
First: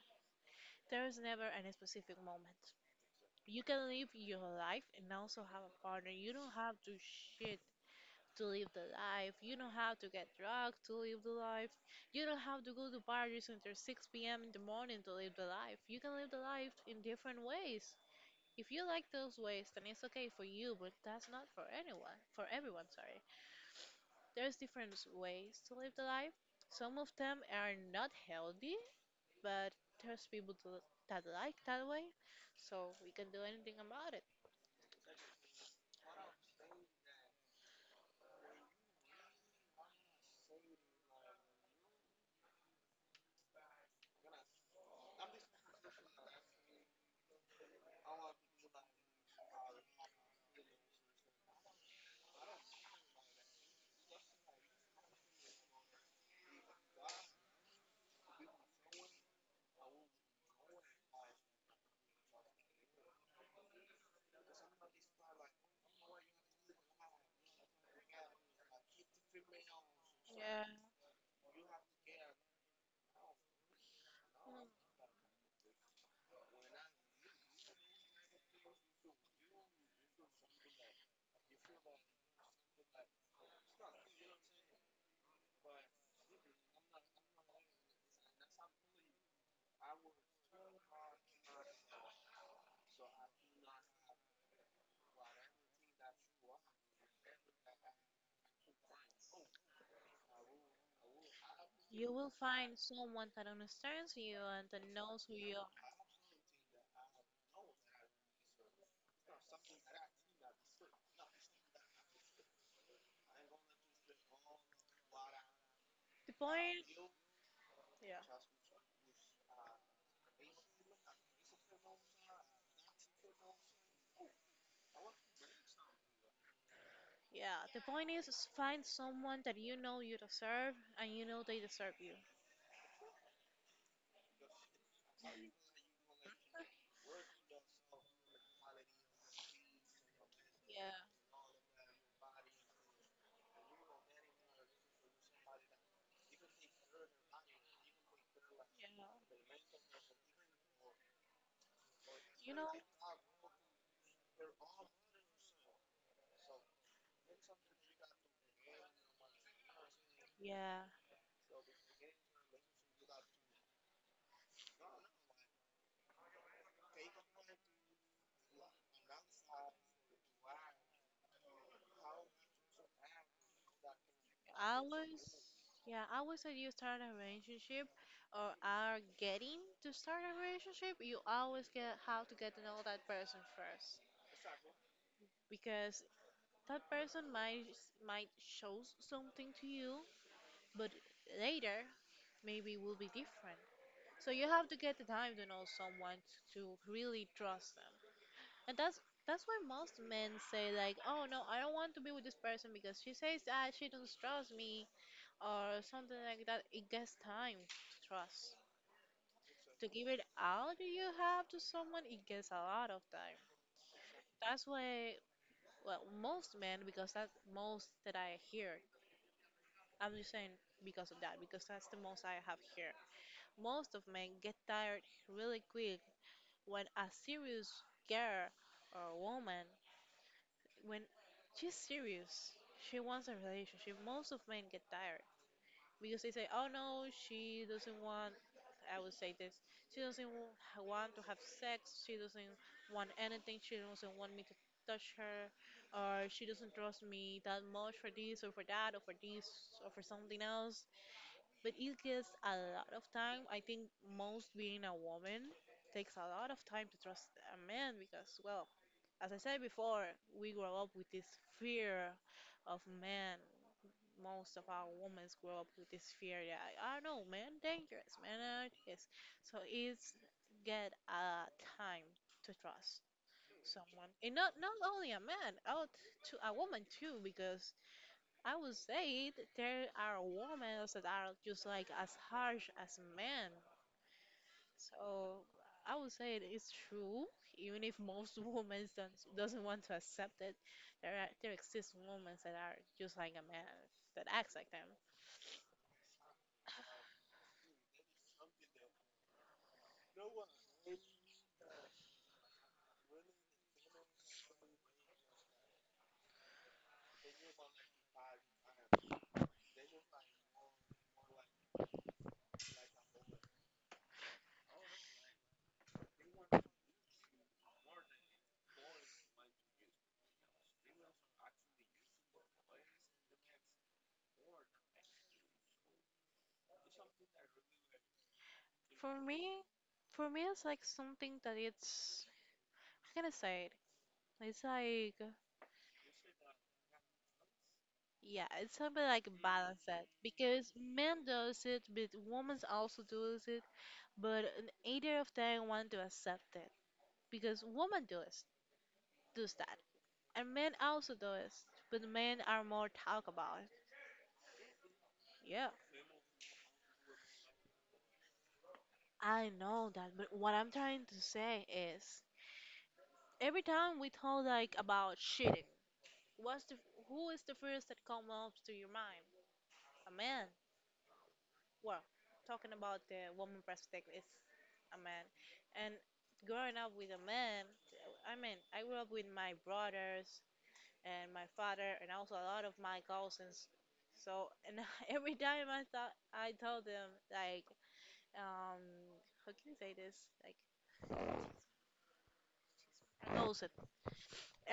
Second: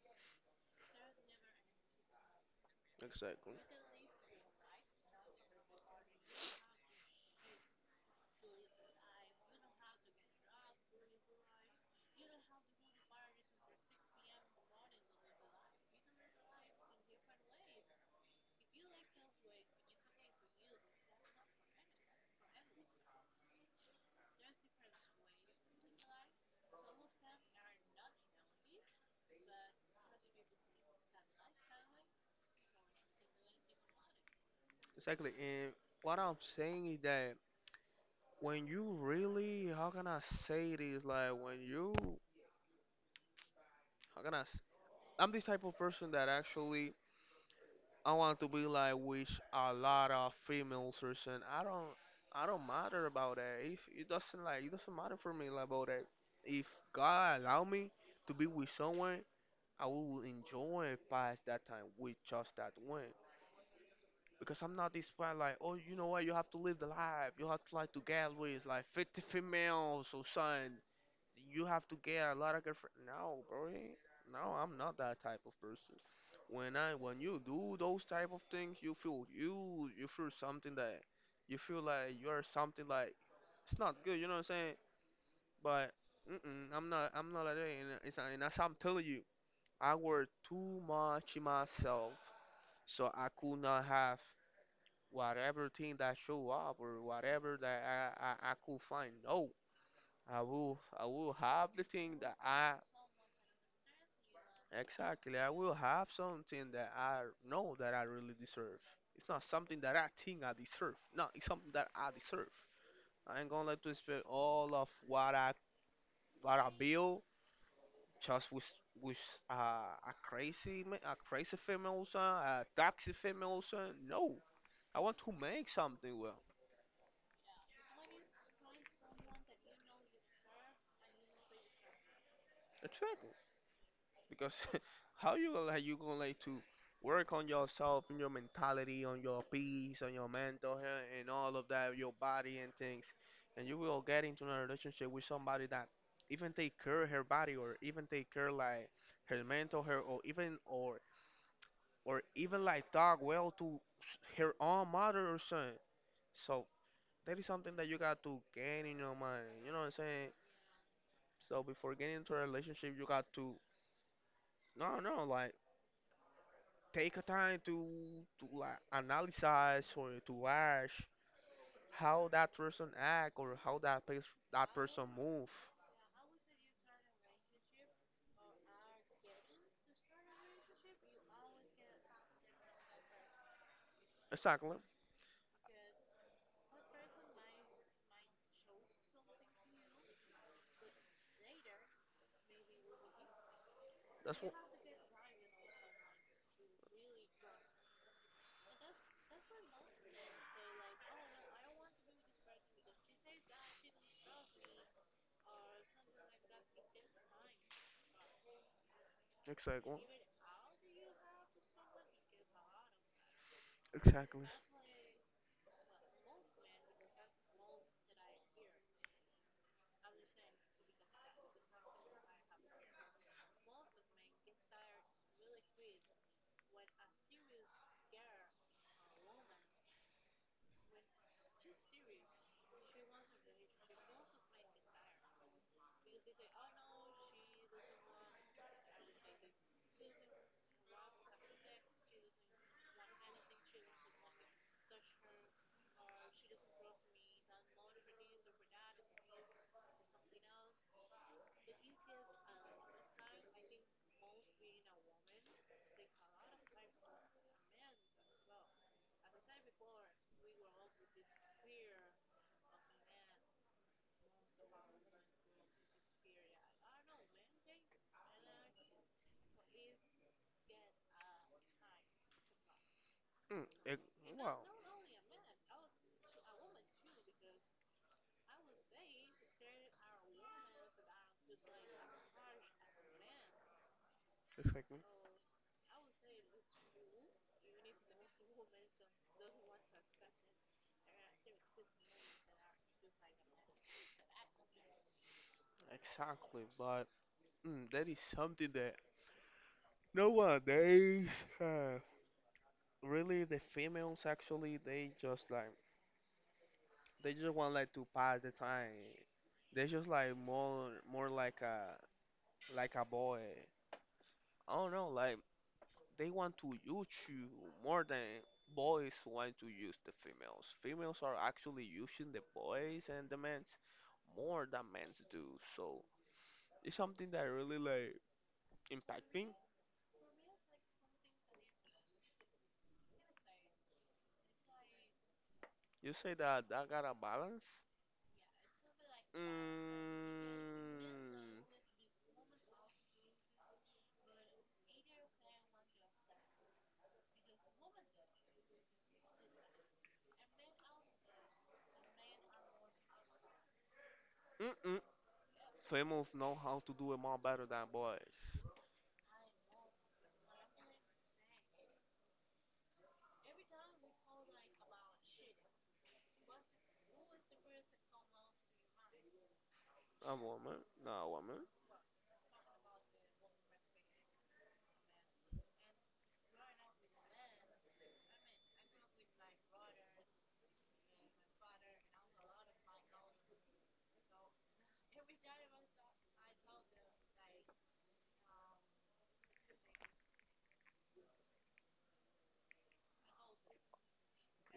S1: There is never any specific moment.
S2: exactly.
S1: You can live your life and also have a partner. You don't have to shit to live the life. You know how to get drugs to live the life. You don't have to go to parties until 6 p.m. in the morning to live the life. You can live the life in different ways. If you like those ways, then it's okay for you, but that's not for anyone, for everyone, sorry. There's different ways to live the life. Some of them are not healthy, but there's people to, that like that way, so we can do anything about it.
S2: Exactly. And what I'm saying is that when you really, how can I say this? Like when you, how can I? S- I'm this type of person that actually I want to be like with a lot of females or something. I don't matter about that. If it doesn't like, it doesn't matter for me like, about that. If God allow me to be with someone, I will enjoy past that time with just that one. Because I'm not this one like, oh, you know what? You have to live the life. You have to like to get with like 50 females or
S1: Yeah.
S2: something. You have to get a lot of girlfriend. No, bro. No,
S1: Mm.
S2: I'm not that type of person. When you do those type of things, you feel, you feel something that you feel like you are something like, it's not good. You know what I'm saying? But mm-mm, I'm not like that. And it's, and as I'm telling you, I work too much in myself, so I could not have whatever thing that show up or whatever that I could find. No. I will have the
S1: You
S2: thing
S1: will
S2: that I—
S1: find someone that understands you and that knows who
S2: exactly. I
S1: you
S2: will
S1: are.
S2: have something that I know that I really deserve. It's not something that I think I deserve. No, it's something that I deserve. I ain't gonna let to spend all of what I,
S1: The
S2: what I
S1: point,
S2: build
S1: yeah,
S2: just with uh, a a crazy female son, a toxic female son. No, I want to make something well.
S1: yeah. The point is find someone that you know you deserve and you know they deserve you.
S2: Exactly. Because <laughs> how you gonna like, you gonna like to work on yourself and your mentality, on your peace, on your mental
S1: Yeah,
S2: health, and all of that, your body and things, and you will get into a relationship with somebody that even take care of her body, or even take care like her mental health, or even, or
S1: yeah. You
S2: even
S1: know,
S2: like talk well to her own mother or son. So that is something that you got to gain in your mind. You know what I'm saying?
S1: yeah.
S2: So before getting into a relationship, you got to, no no, like take a time to like analyze or to watch how that person act, or how that that
S1: I
S2: person
S1: was,
S2: move.
S1: yeah, I was that you start a relationship or are getting to start a relationship, you always get how to get to know that person first.
S2: Exactly.
S1: Because that person might show something to you, but later maybe will be different. So
S2: That's
S1: you
S2: what.
S1: have to get the time to know someone to really trust them. And that's why most men say like, "Oh no, I don't want to be with this person because she says that she doesn't trust me," or something like that. It gets time to trust. To
S2: Exactly.
S1: give it all you have to someone, it gets a lot of time.
S2: Exactly.
S1: That's why, well, most men, because that's most that I hear. I'm just saying because of that, because that's the most I have here. Most of men get tired really quick when a serious girl or woman, when she's serious, she wants a relationship. Most of men get tired, because they say, "Oh no, she doesn't want." I would say this: she doesn't wa- want to have sex. She doesn't want anything. She doesn't want me to touch her, or she doesn't trust me that much for this or for that or for this or for something else. But it gets a lot of time. I think most being a woman takes a lot of time to trust a man because, well, as I said before, we grow up with this fear of men. Most of our women grow up with this fear that I don't know, man, dangerous, man, this. So it's get a time to trust
S2: Mm, ex-
S1: someone, and not
S2: wow.
S1: not only a man, out to a woman too, because I would say that there are women that are just like as harsh as men.
S2: Exactly.
S1: So I would say it is true, even if most <laughs> women don't, doesn't want to accept it. There are, there exist women that are just like a man that acts like them.
S2: Exactly. But mm, that is something that nowadays, uh, really, the females actually, they just like, they just want like to pass the time. They just like more like a, like a boy. I don't know, like they want to use you more than boys want to use the females. Females are actually using the boys and the men's more than men's do. So it's something that really like
S1: For
S2: impact me.
S1: me, for me, it's like something that it's, how can I say it? It's like,
S2: You say that that got a balance.
S1: yeah, it's something like balance it
S2: Mm,
S1: because men does it, but women also does it, but either of them want to accept it because women does that, and men also does, but men are more talk about it.
S2: mm-mm.
S1: Yeah,
S2: Females know how to do it more better than boys.
S1: I know that, but what I'm trying to say is every time we talk like about cheating, what's the who is the first that comes up to your mind? A
S2: A
S1: man.
S2: woman, not a woman.
S1: Well, talking about the woman perspective is a man. And growing up with a man, I mean, I grew up with my brothers and my father and also a lot of my cousins. So, and <laughs> every time I thought I told them like, um, how can you say this? Like a gossip.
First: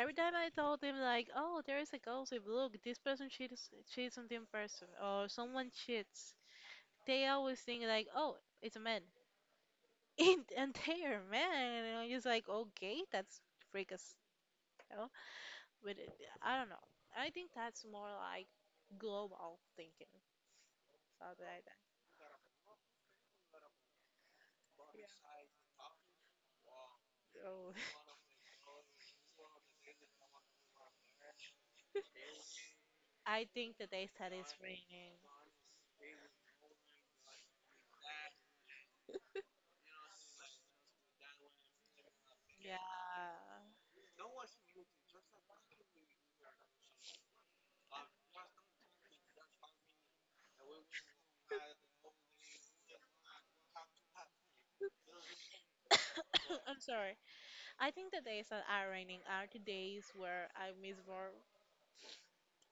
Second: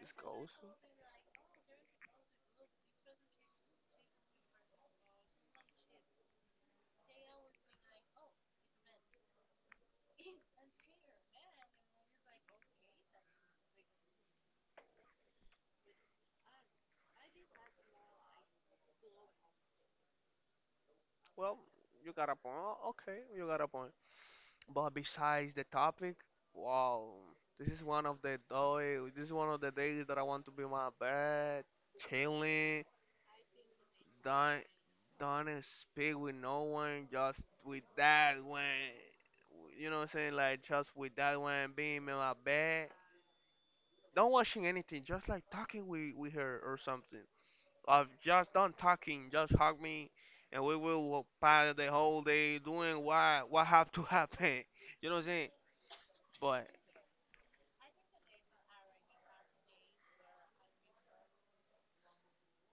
S2: It's
S1: time I
S2: goes.
S1: told them like, oh, there is a gossip. Look, this person cheats on this person, or someone cheats. They always think like, oh, it's a man. In <laughs> and there, man. And I'm just like, okay, that's freakish, you know. But it, I don't know. I think that's more like global thinking, something
S2: Well,
S1: like that.
S2: you got a point. Okay, you got a point. But
S1: Yeah.
S2: besides the topic, wow, this
S1: So
S2: is one of the this is one of the days that I want to be in
S1: <laughs>
S2: my bed, chilling,
S1: I think the days that it's
S2: don't
S1: raining.
S2: don't speak with no one, just with that one. You know what I'm saying? Like just with that one being in my bed,
S1: Yeah.
S2: don't watching anything, just like talking with her or something. Or just don't talking, just hug me, and we will pass the whole day doing what have to happen. <laughs> You know what I'm saying?
S1: <laughs>
S2: But
S1: <coughs> I'm sorry. I think the days that are raining are the days where I miss work,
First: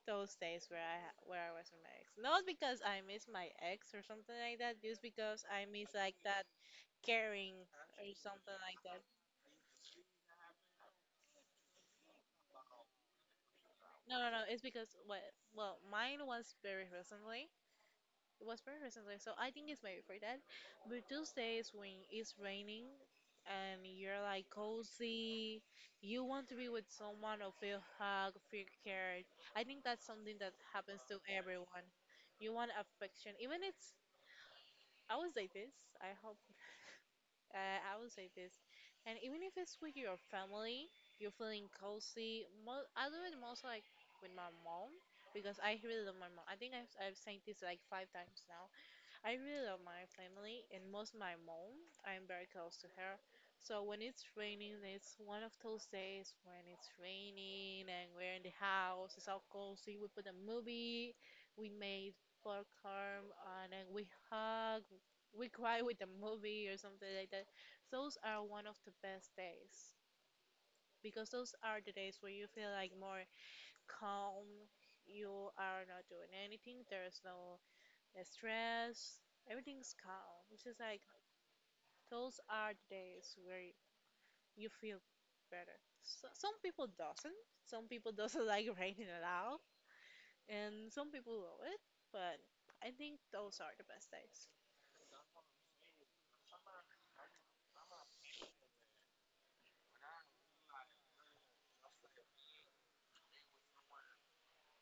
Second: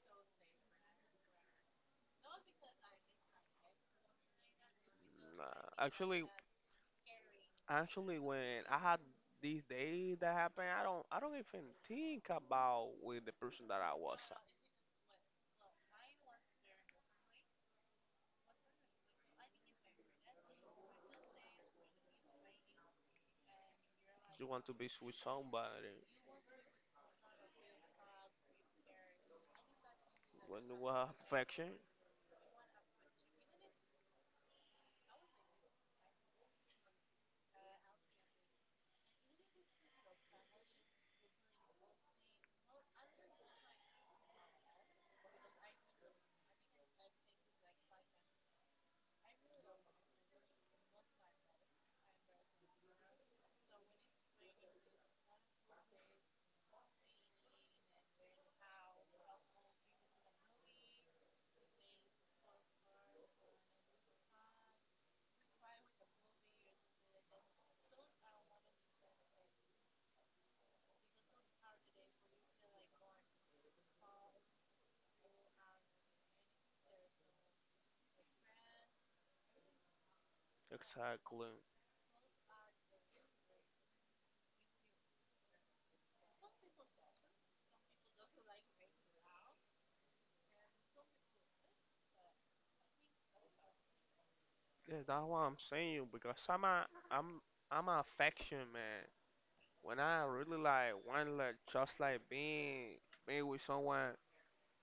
S1: those days where where I was with my ex. Not because I miss my ex or something like that, just because I
S2: nah,
S1: miss like
S2: actually,
S1: that caring or
S2: actually,
S1: something
S2: when I
S1: like
S2: had
S1: that.
S2: these days that happened, I don't even think about with the person that I
S1: No,
S2: was.
S1: no,
S2: I
S1: no. It's because what? Well, mine was very recently. It was very recently, so I think it's maybe for that. But those days when it's raining and you're like
S2: just want to be with
S1: cozy,
S2: somebody.
S1: you want to be with someone or feel hugged, feel cared. I think that's something that
S2: When you
S1: happens
S2: have
S1: to
S2: affection,
S1: everyone. You want affection, even it's I would say this. I would say this, and even if it's with your family, you're feeling cozy. I do it most like with my mom because I really love my mom. I think I've said this like 5 times now. I really love my family and most my mom. I'm very close to her. So when it's raining, it's one of those days when it's raining and we're in the house, it's all cozy. We put a movie, we made popcorn, and then we hug, we cry with the movie or something like that. Those are one of the best days because those are the days where you feel like more calm. You are not doing anything. There's no the stress, everything's calm. It's just like
S2: exactly.
S1: those are the days where you feel better. So, some people doesn't. Some people <laughs> doesn't like raining at all, and some people love it. But I think those are the best days.
S2: Yeah, that's what I'm saying, because I'm, I'm an affection man. When I really like want like just like being with someone,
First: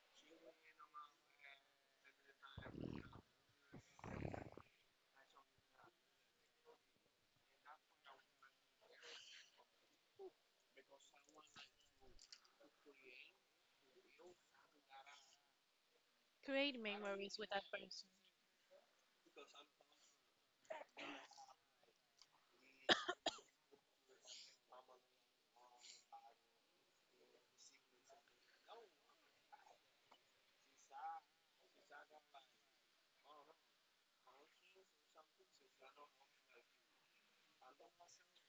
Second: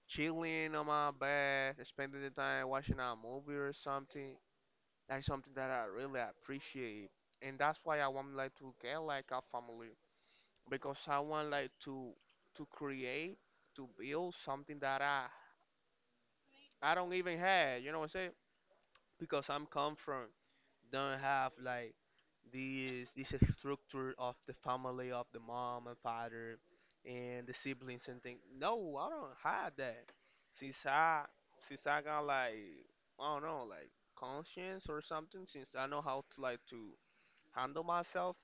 S2: chilling on my bed, spending the time watching a movie or something. That's something that I really appreciate, and that's why I want like to get like a family because I want like to create, to build something that I—
S1: Create
S2: I don't
S1: memories
S2: even
S1: with that
S2: have. You know
S1: person.
S2: what I'm saying? Because I'm come from don't have like this structure of the family, of the mom and father and the siblings and things. No, I don't have that. Since I since I got like, I don't know like, conscience or something. Since I know how to like to handle myself.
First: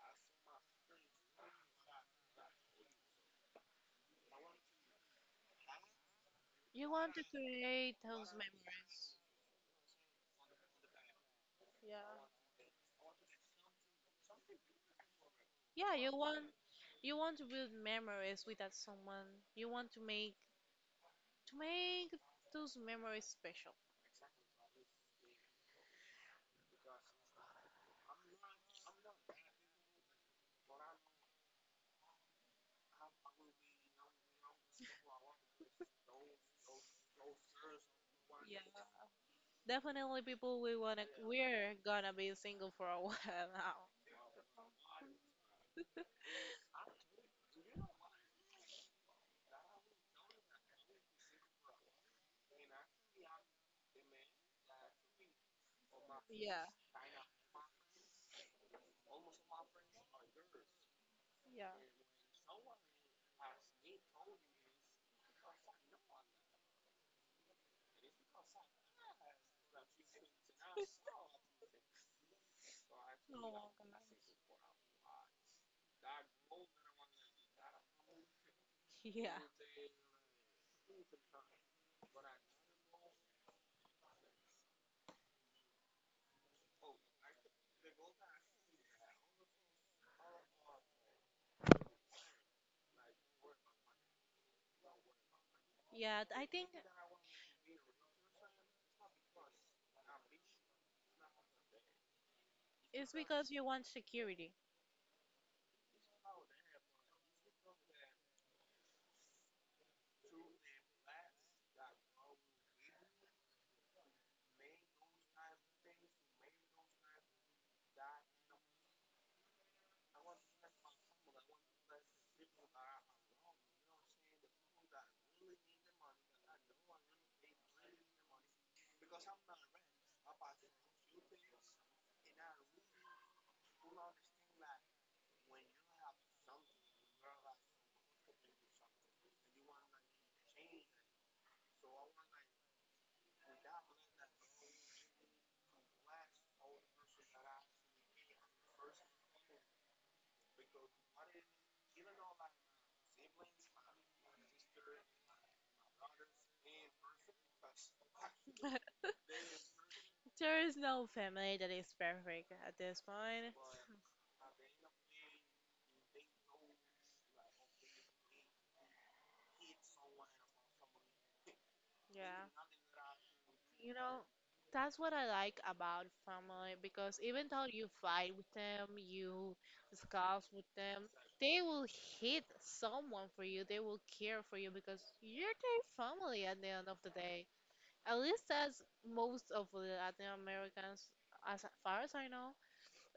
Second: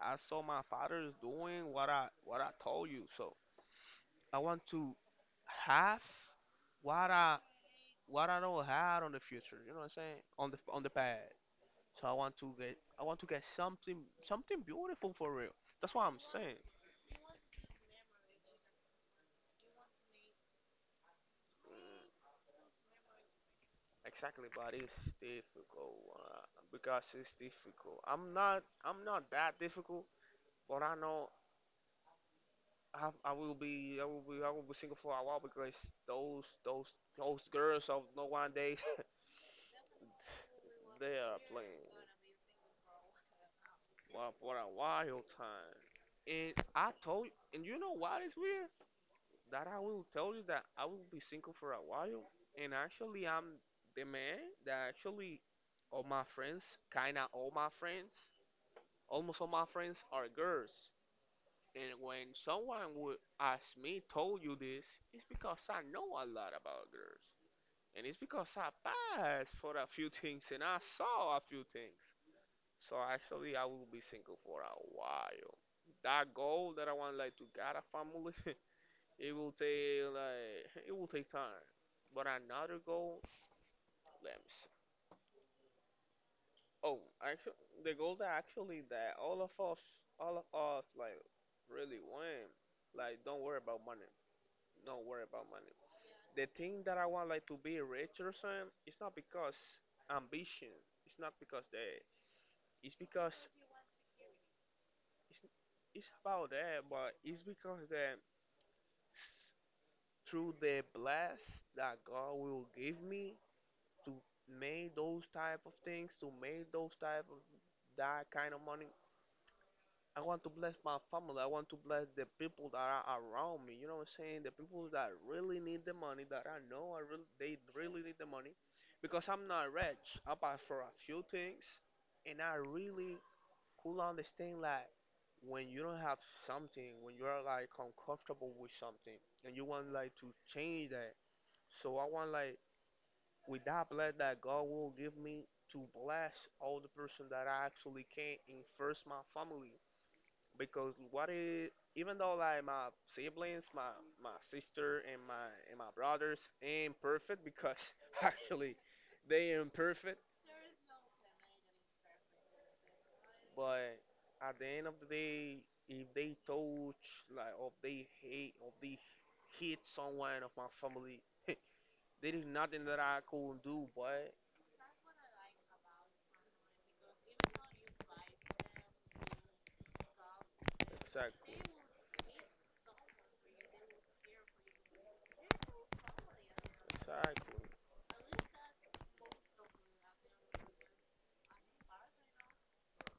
S2: I saw my father is doing what I told you, so I want to have
S1: You
S2: what
S1: want to
S2: I,
S1: create
S2: what
S1: those
S2: I don't
S1: memories.
S2: have on the future. You know what I'm saying? On the, on the pad. So
S1: Yeah,
S2: I want to get something, something beautiful for real.
S1: yeah.
S2: That's what I'm saying.
S1: You want to build memories with that someone. You want to make to make those memories special.
S2: Exactly, but it's difficult, uh, because it's difficult. I'm not that difficult, but I know I will be I will be I will be single for a while because those those girls of no one days
S1: Definitely people
S2: <laughs> they are
S1: we're
S2: playing
S1: gonna be single for a <laughs> while now.
S2: for a wild time. And I told, and you know what is weird? That I will tell you that I will be single for a while, and actually I'm the man that actually all my
S1: Yeah.
S2: friends,
S1: Yeah.
S2: kinda all my friends, almost all my friends are girls. And when
S1: <laughs>
S2: someone would ask me told you this, it's because I know a lot about girls. And it's because I passed for a few things and I saw a few things. So actually, I
S1: Oh
S2: will be
S1: my
S2: single for a while. That goal that I want, like to get a family, <laughs> it will take like, it will take time. But another goal, let me see. Oh, actually, the goal that actually that all of us, like really want, like don't worry about money.
S1: god.
S2: Don't worry about money.
S1: Yeah. Yeah,
S2: The
S1: I think
S2: thing that I want like to be rich or something, it's not because ambition. It's not because that. It's
S1: it's
S2: because
S1: because you want security.
S2: it's, it's about that, but it's because that s- through the bless that God will give me to make those type of things, to make those type of that kind of money, I want to bless my family. I want to bless the people that are around me. You know what I'm saying? The people that really need the money, that I know I really they really need the money, because I'm not rich. I buy for a few things, and I really could understand like when you don't have something, when you are like uncomfortable with something, and you want like to change that. So I want like with that bless that God will give me to bless all the person that I actually can, and first my family because what is even though like my siblings, my sister and my brothers ain't perfect because <laughs> actually they ain't perfect.
S1: There is no family that is perfect at this point.
S2: But at the end of the day, if they touch like or they hate or they hit someone of my family, <laughs> there is
S1: Yeah.
S2: nothing that I couldn't do,
S1: You know,
S2: boy.
S1: that's what I like about family because even though you fight with them, you discuss with them, they
S2: Exactly,
S1: will hit someone for you. They will care for you because you're their family at the end of the day.
S2: exactly.
S1: At least that's most of the Latin Americans, as far as I know.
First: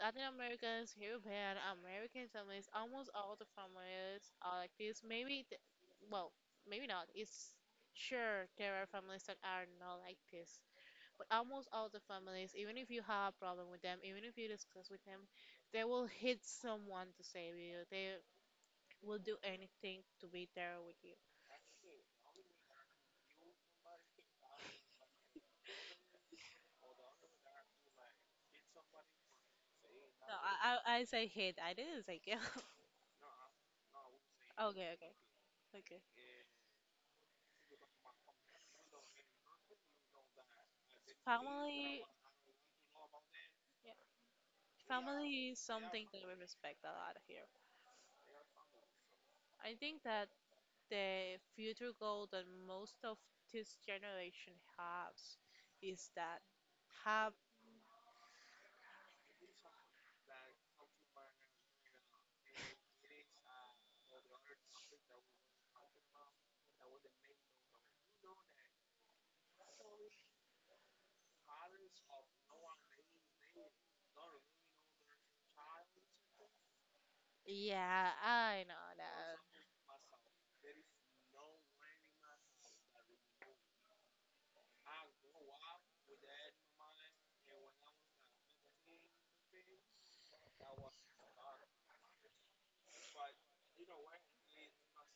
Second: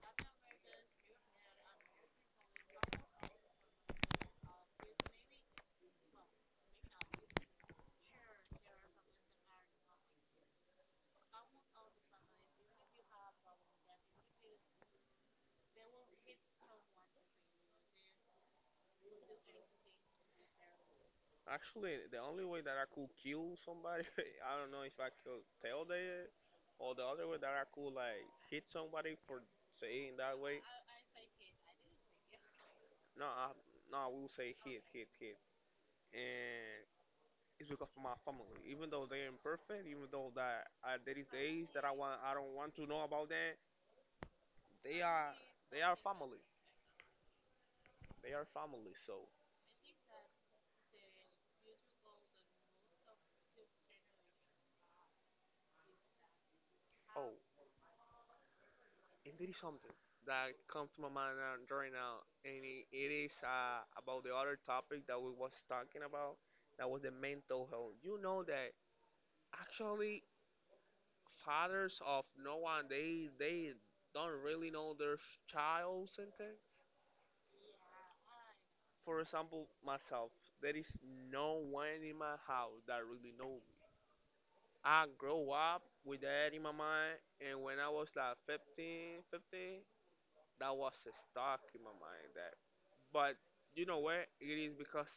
S1: Latin Americans, European, American families, almost all the families are like this. Maybe, th well, maybe not. It's sure there are families that are not like this, but almost all the families, even if you have a problem with them, even if you discuss with them, they will hit someone to save you. They will do anything to be there with you.
S2: Actually, the only way that I could kill somebody, <laughs> I don't know if I could tell them, or the other way that I could like hit somebody for saying
S1: No,
S2: that way.
S1: I say hit. I didn't say kill.
S2: No, I, no, I will say
S1: <laughs>
S2: hit,
S1: Okay,
S2: hit,
S1: okay,
S2: hit,
S1: okay.
S2: and it's because of my family. Even though they're imperfect, even though that there is days that
S1: Family,
S2: I don't want to know about them.
S1: yeah,
S2: They are,
S1: family is
S2: they are
S1: something that we
S2: family.
S1: respect a lot here.
S2: They are family. So,
S1: I think that the future goal that most of this generation has is that have,
S2: oh. And there is something that comes to my mind right now, and it is about the other topic that we was talking about. That was the mental health. You know that actually fathers of no one they don't really know their childs and things.
S1: yeah, I know
S2: For
S1: that.
S2: example, myself, there is no one in my house that really know me. I grow up with that in my mind, and when I was like fifteen. That was stuck in my mind. That, but you know where it is because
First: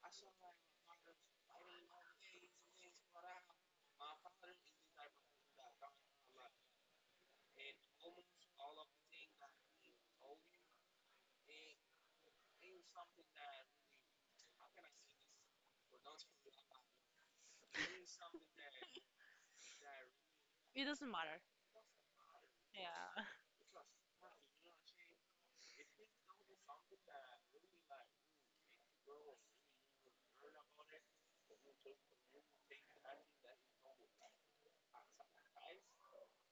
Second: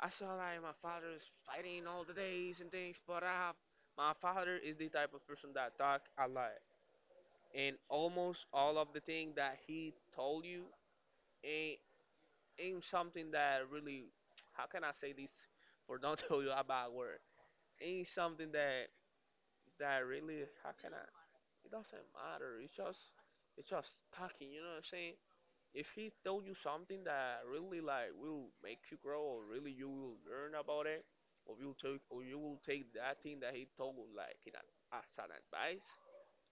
S2: I saw like my father is fighting all the days and things. But I have my father is the type of person that talk a lot, and almost all of the thing that he told you ain't ain't something that really. How can I say this? For don't <laughs> tell you about word. Ain't something that really. How
S1: It
S2: can I?
S1: doesn't matter.
S2: It doesn't matter. It's just
S1: Yeah.
S2: it's just talking. You know what I'm saying? If he told you something that really like will make you grow or really you will learn about it, or you will take that thing that he told like as an advice.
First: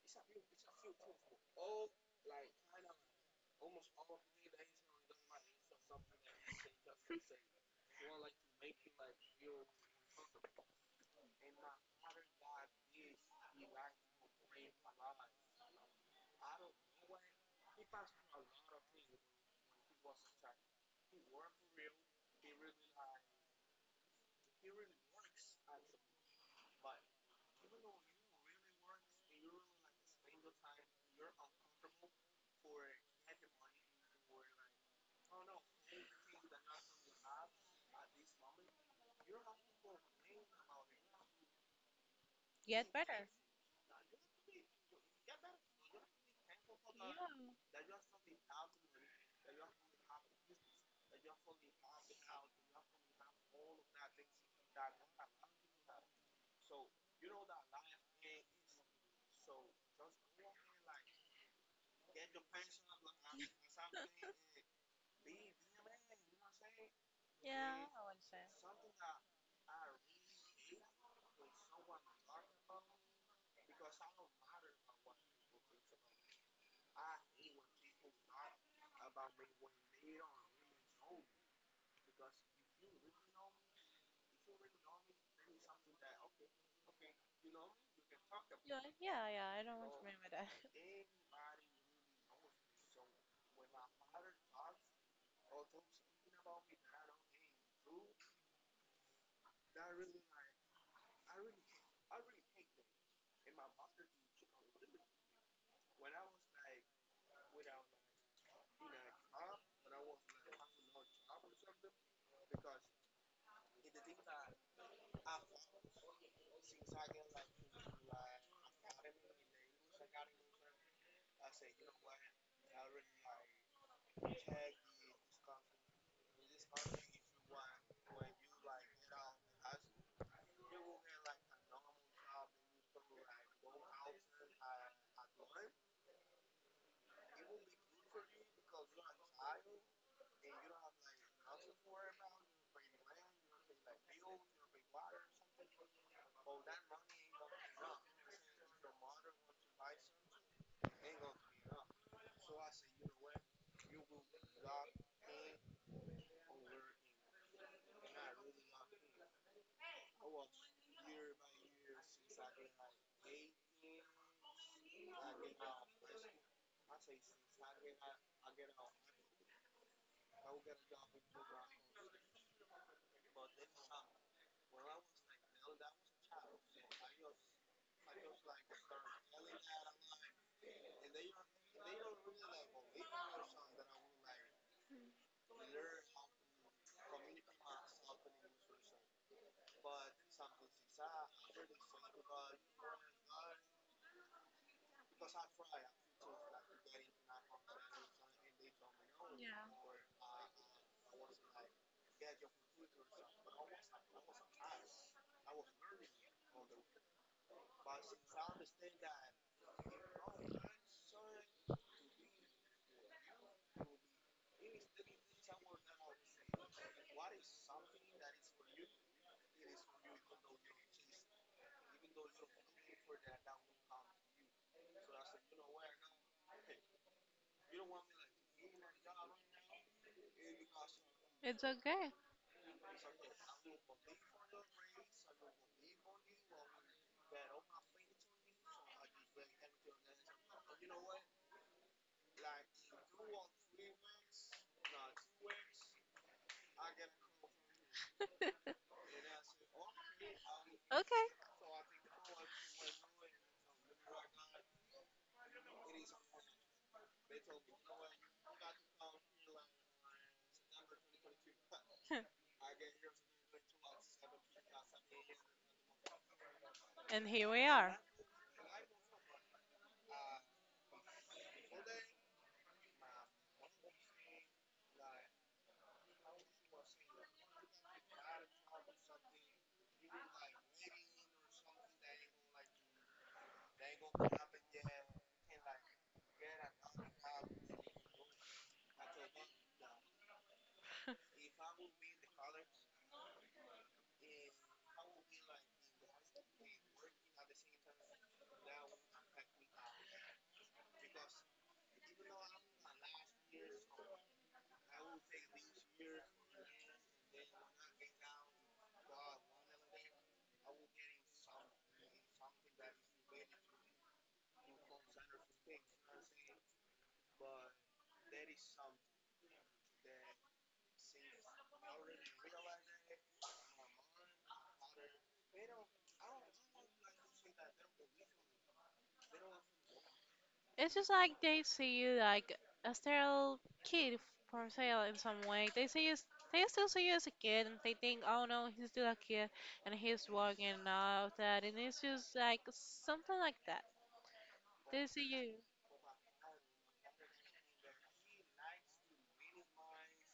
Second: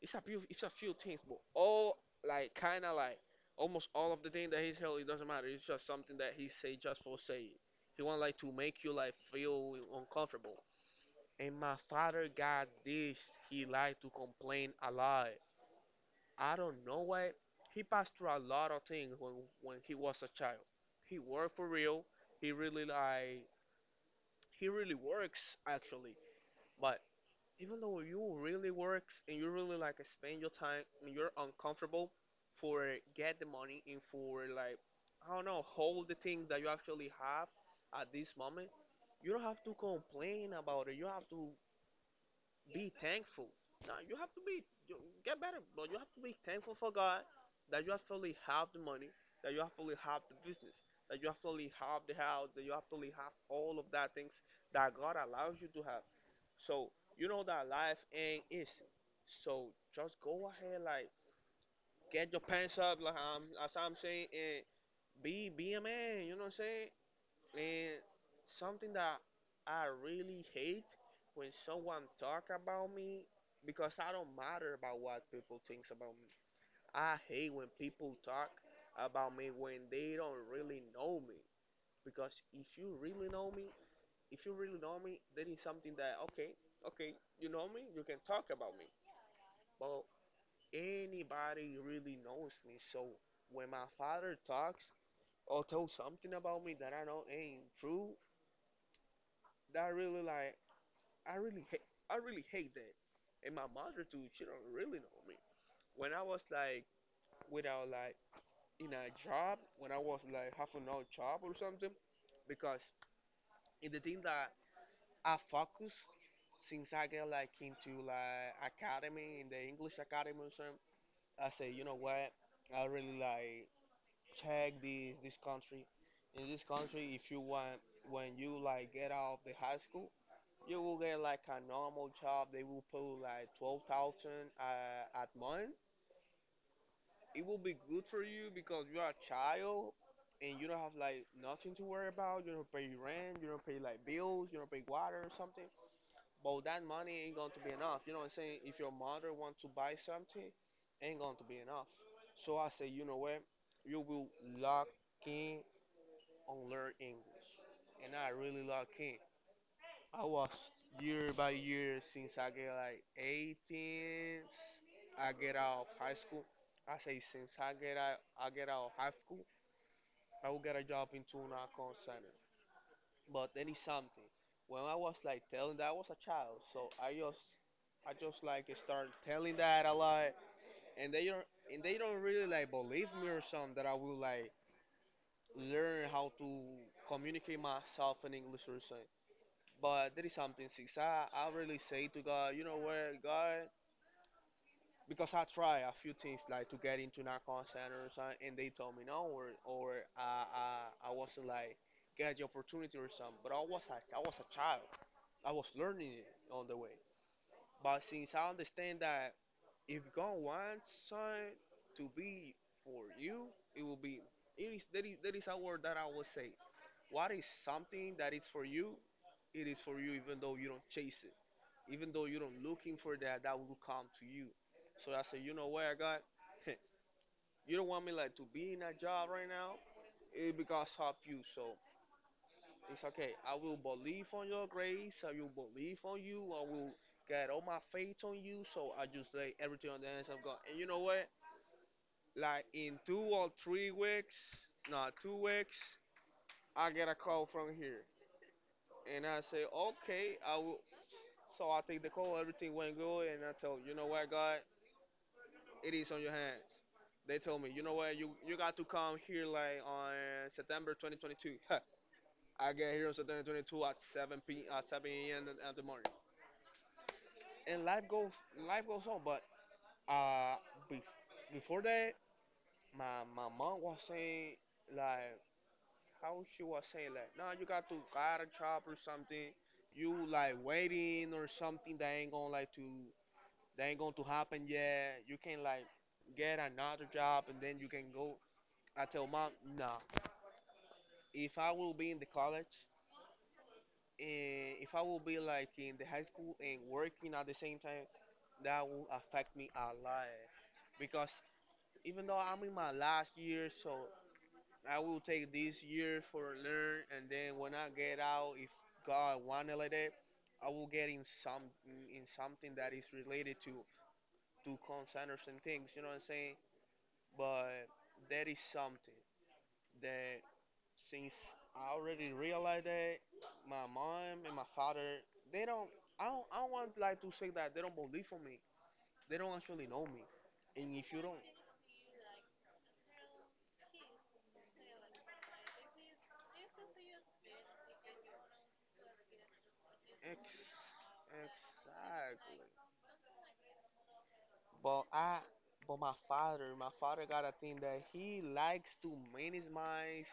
S2: It's a few things, but all like kind of like almost all of the thing that he told, it doesn't matter. It's just something that he say just for saying. He want like to make you like feel uncomfortable, and my father got this. He like to complain a lot. I don't know why. He passed through a lot of things when he was a child. He worked for real. He really like he really works actually. But even though you really works and you really like spend your time and you're uncomfortable for get the money and for like I don't know hold the things that you actually have at this moment, you don't have to complain about it. You have to
S1: <laughs> Get
S2: be
S1: better.
S2: thankful. Now you have to be you get better, but you have to be thankful for God that you actually have the money, that you actually have the business, that you actually have the house, that you actually have all of that things that God allows you to have. So you know that life ain't easy. So just go ahead, like get your pants up, like as I'm saying, and be a man. You know what I'm saying?
S1: Yeah,
S2: And
S1: I would say.
S2: something that I really hate when someone talk about me, because I don't matter about what people thinks about me. I hate when people talk about me when they don't really know me. Because if you really know me, if you really know me, that is something that, okay, okay, you know me, you can talk about
S1: Yeah,
S2: me.
S1: yeah, yeah, I don't want to
S2: But
S1: remember that.
S2: anybody really knows me, so when my father talks or tells something about me that I know ain't true, that really like I really hate I really hate that. And my mother too, she don't really know me. When I was like without like in a job, when I was like half an hour job or something, because in the thing that I focus, since I get like into like academy in the English academy or something, I say, you know what, I really like check this country. In this country, if you want, when you like get out of the high school, you will get like a normal job. They will pay like 12,000 at month. It will be good for you because you are a child, and you don't have like nothing to worry about. You don't pay rent. You don't pay like bills. You don't pay water or something. But that money ain't going to be enough. You know what I'm saying? If your mother wants to buy something, ain't going to be enough. So I say, you know what? You will lock in on learn English, and I really lock in. I was year by year since I get like 18. I get out of high school. I say, since I get out of high school, I will get a job in tuna call center. But then it's something. When I was like telling that, I was a child, so I just like start telling that a lot, and they don't and they don't really like believe me or something that I will like learn how to communicate myself in English or something. But there is something, since I really say to God, you know what, God, because I try a few things like to get into narcon centers, and they told me no or uh, I I wasn't like get the opportunity or something. But I was a child. I was learning it on the way. But since I understand that if God wants something to be for you, it will be. It is there is, there is a word that I would say. What is something that is for you? It is for you, even though you don't chase it, even though you don't looking for that will come to you. So I say, you know what, I got, <laughs> you don't want me like to be in that job right now, it because of you,
S1: <laughs> It's
S2: so
S1: okay.
S2: it's okay. I will believe on your grace, I will believe on you, I will get all my faith on you. So I just lay everything on the hands of God. And you know what, like in 2 or 3 weeks, not 2 weeks, I get a call from here.
S1: <laughs>
S2: And I say, okay, I will.
S1: Okay.
S2: So I take the call, everything went good, and I tell, you know what, God, it is on your hands. They told me, you know what, you got to come here like on September 2022. <laughs> I get here on September 22 at 7 p. at 7 a.m. The morning,
S1: <laughs> And here we
S2: and
S1: are.
S2: life goes on. But uh, bef- before that, my mom was saying like, how she was saying like, no, you got to got a job or something. You like waiting or something that ain't going to happen yet. You can like get another job, and then you can go. I tell mom, nah.
S1: <laughs>
S2: If I will be in the college, and if I will be like in the high school and working at the same time, that will affect me a lot. Because even though I'm in my last year, so I will take this year for learn, and then when I get out, if God wanted like that, I will get in some in something that is related to call centers and things. You know what I'm saying? But that is something that, since I already realized that my mom and my father, they don't I don't I don't want like to say that they don't believe on me. They don't actually know me.
S1: It's
S2: And
S1: just
S2: if you
S1: like
S2: don't.
S1: they see you like a sterile kid for sale in some way. They see you, they still see you as a kid, and they think, oh no, he's still a kid, and he's
S2: ex,
S1: walking and all of that, and it's just like
S2: exactly.
S1: something like that. They
S2: But
S1: see
S2: I
S1: you,
S2: but my father got a thing that he likes to manage my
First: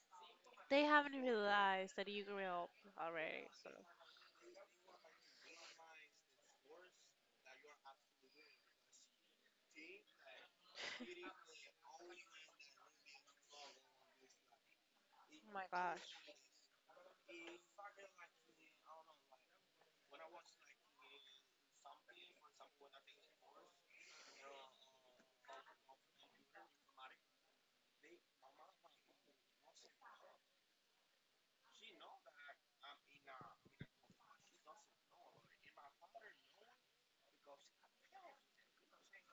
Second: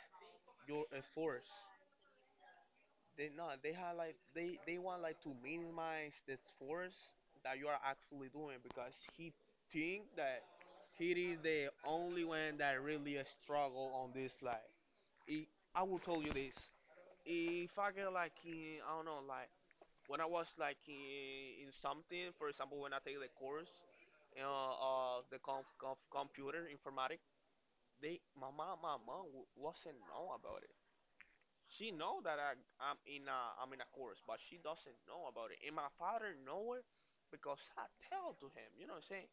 S1: they
S2: your
S1: haven't
S2: efforts.
S1: realized that you grew up
S2: They
S1: already.
S2: not.
S1: So,
S2: They have like they want like to minimize the force that you are actually doing, because he think that he is the only one that really struggle on this like. He,
S1: oh my
S2: I will tell
S1: gosh.
S2: you this. If I get like in, I don't know, like when I was like in something, for example, when I take the course, you know, the computer informatic. My mom wasn't know about it. She know that I'm in a course, but she doesn't know about it. And my father know it because I tell to him. You know what I'm saying?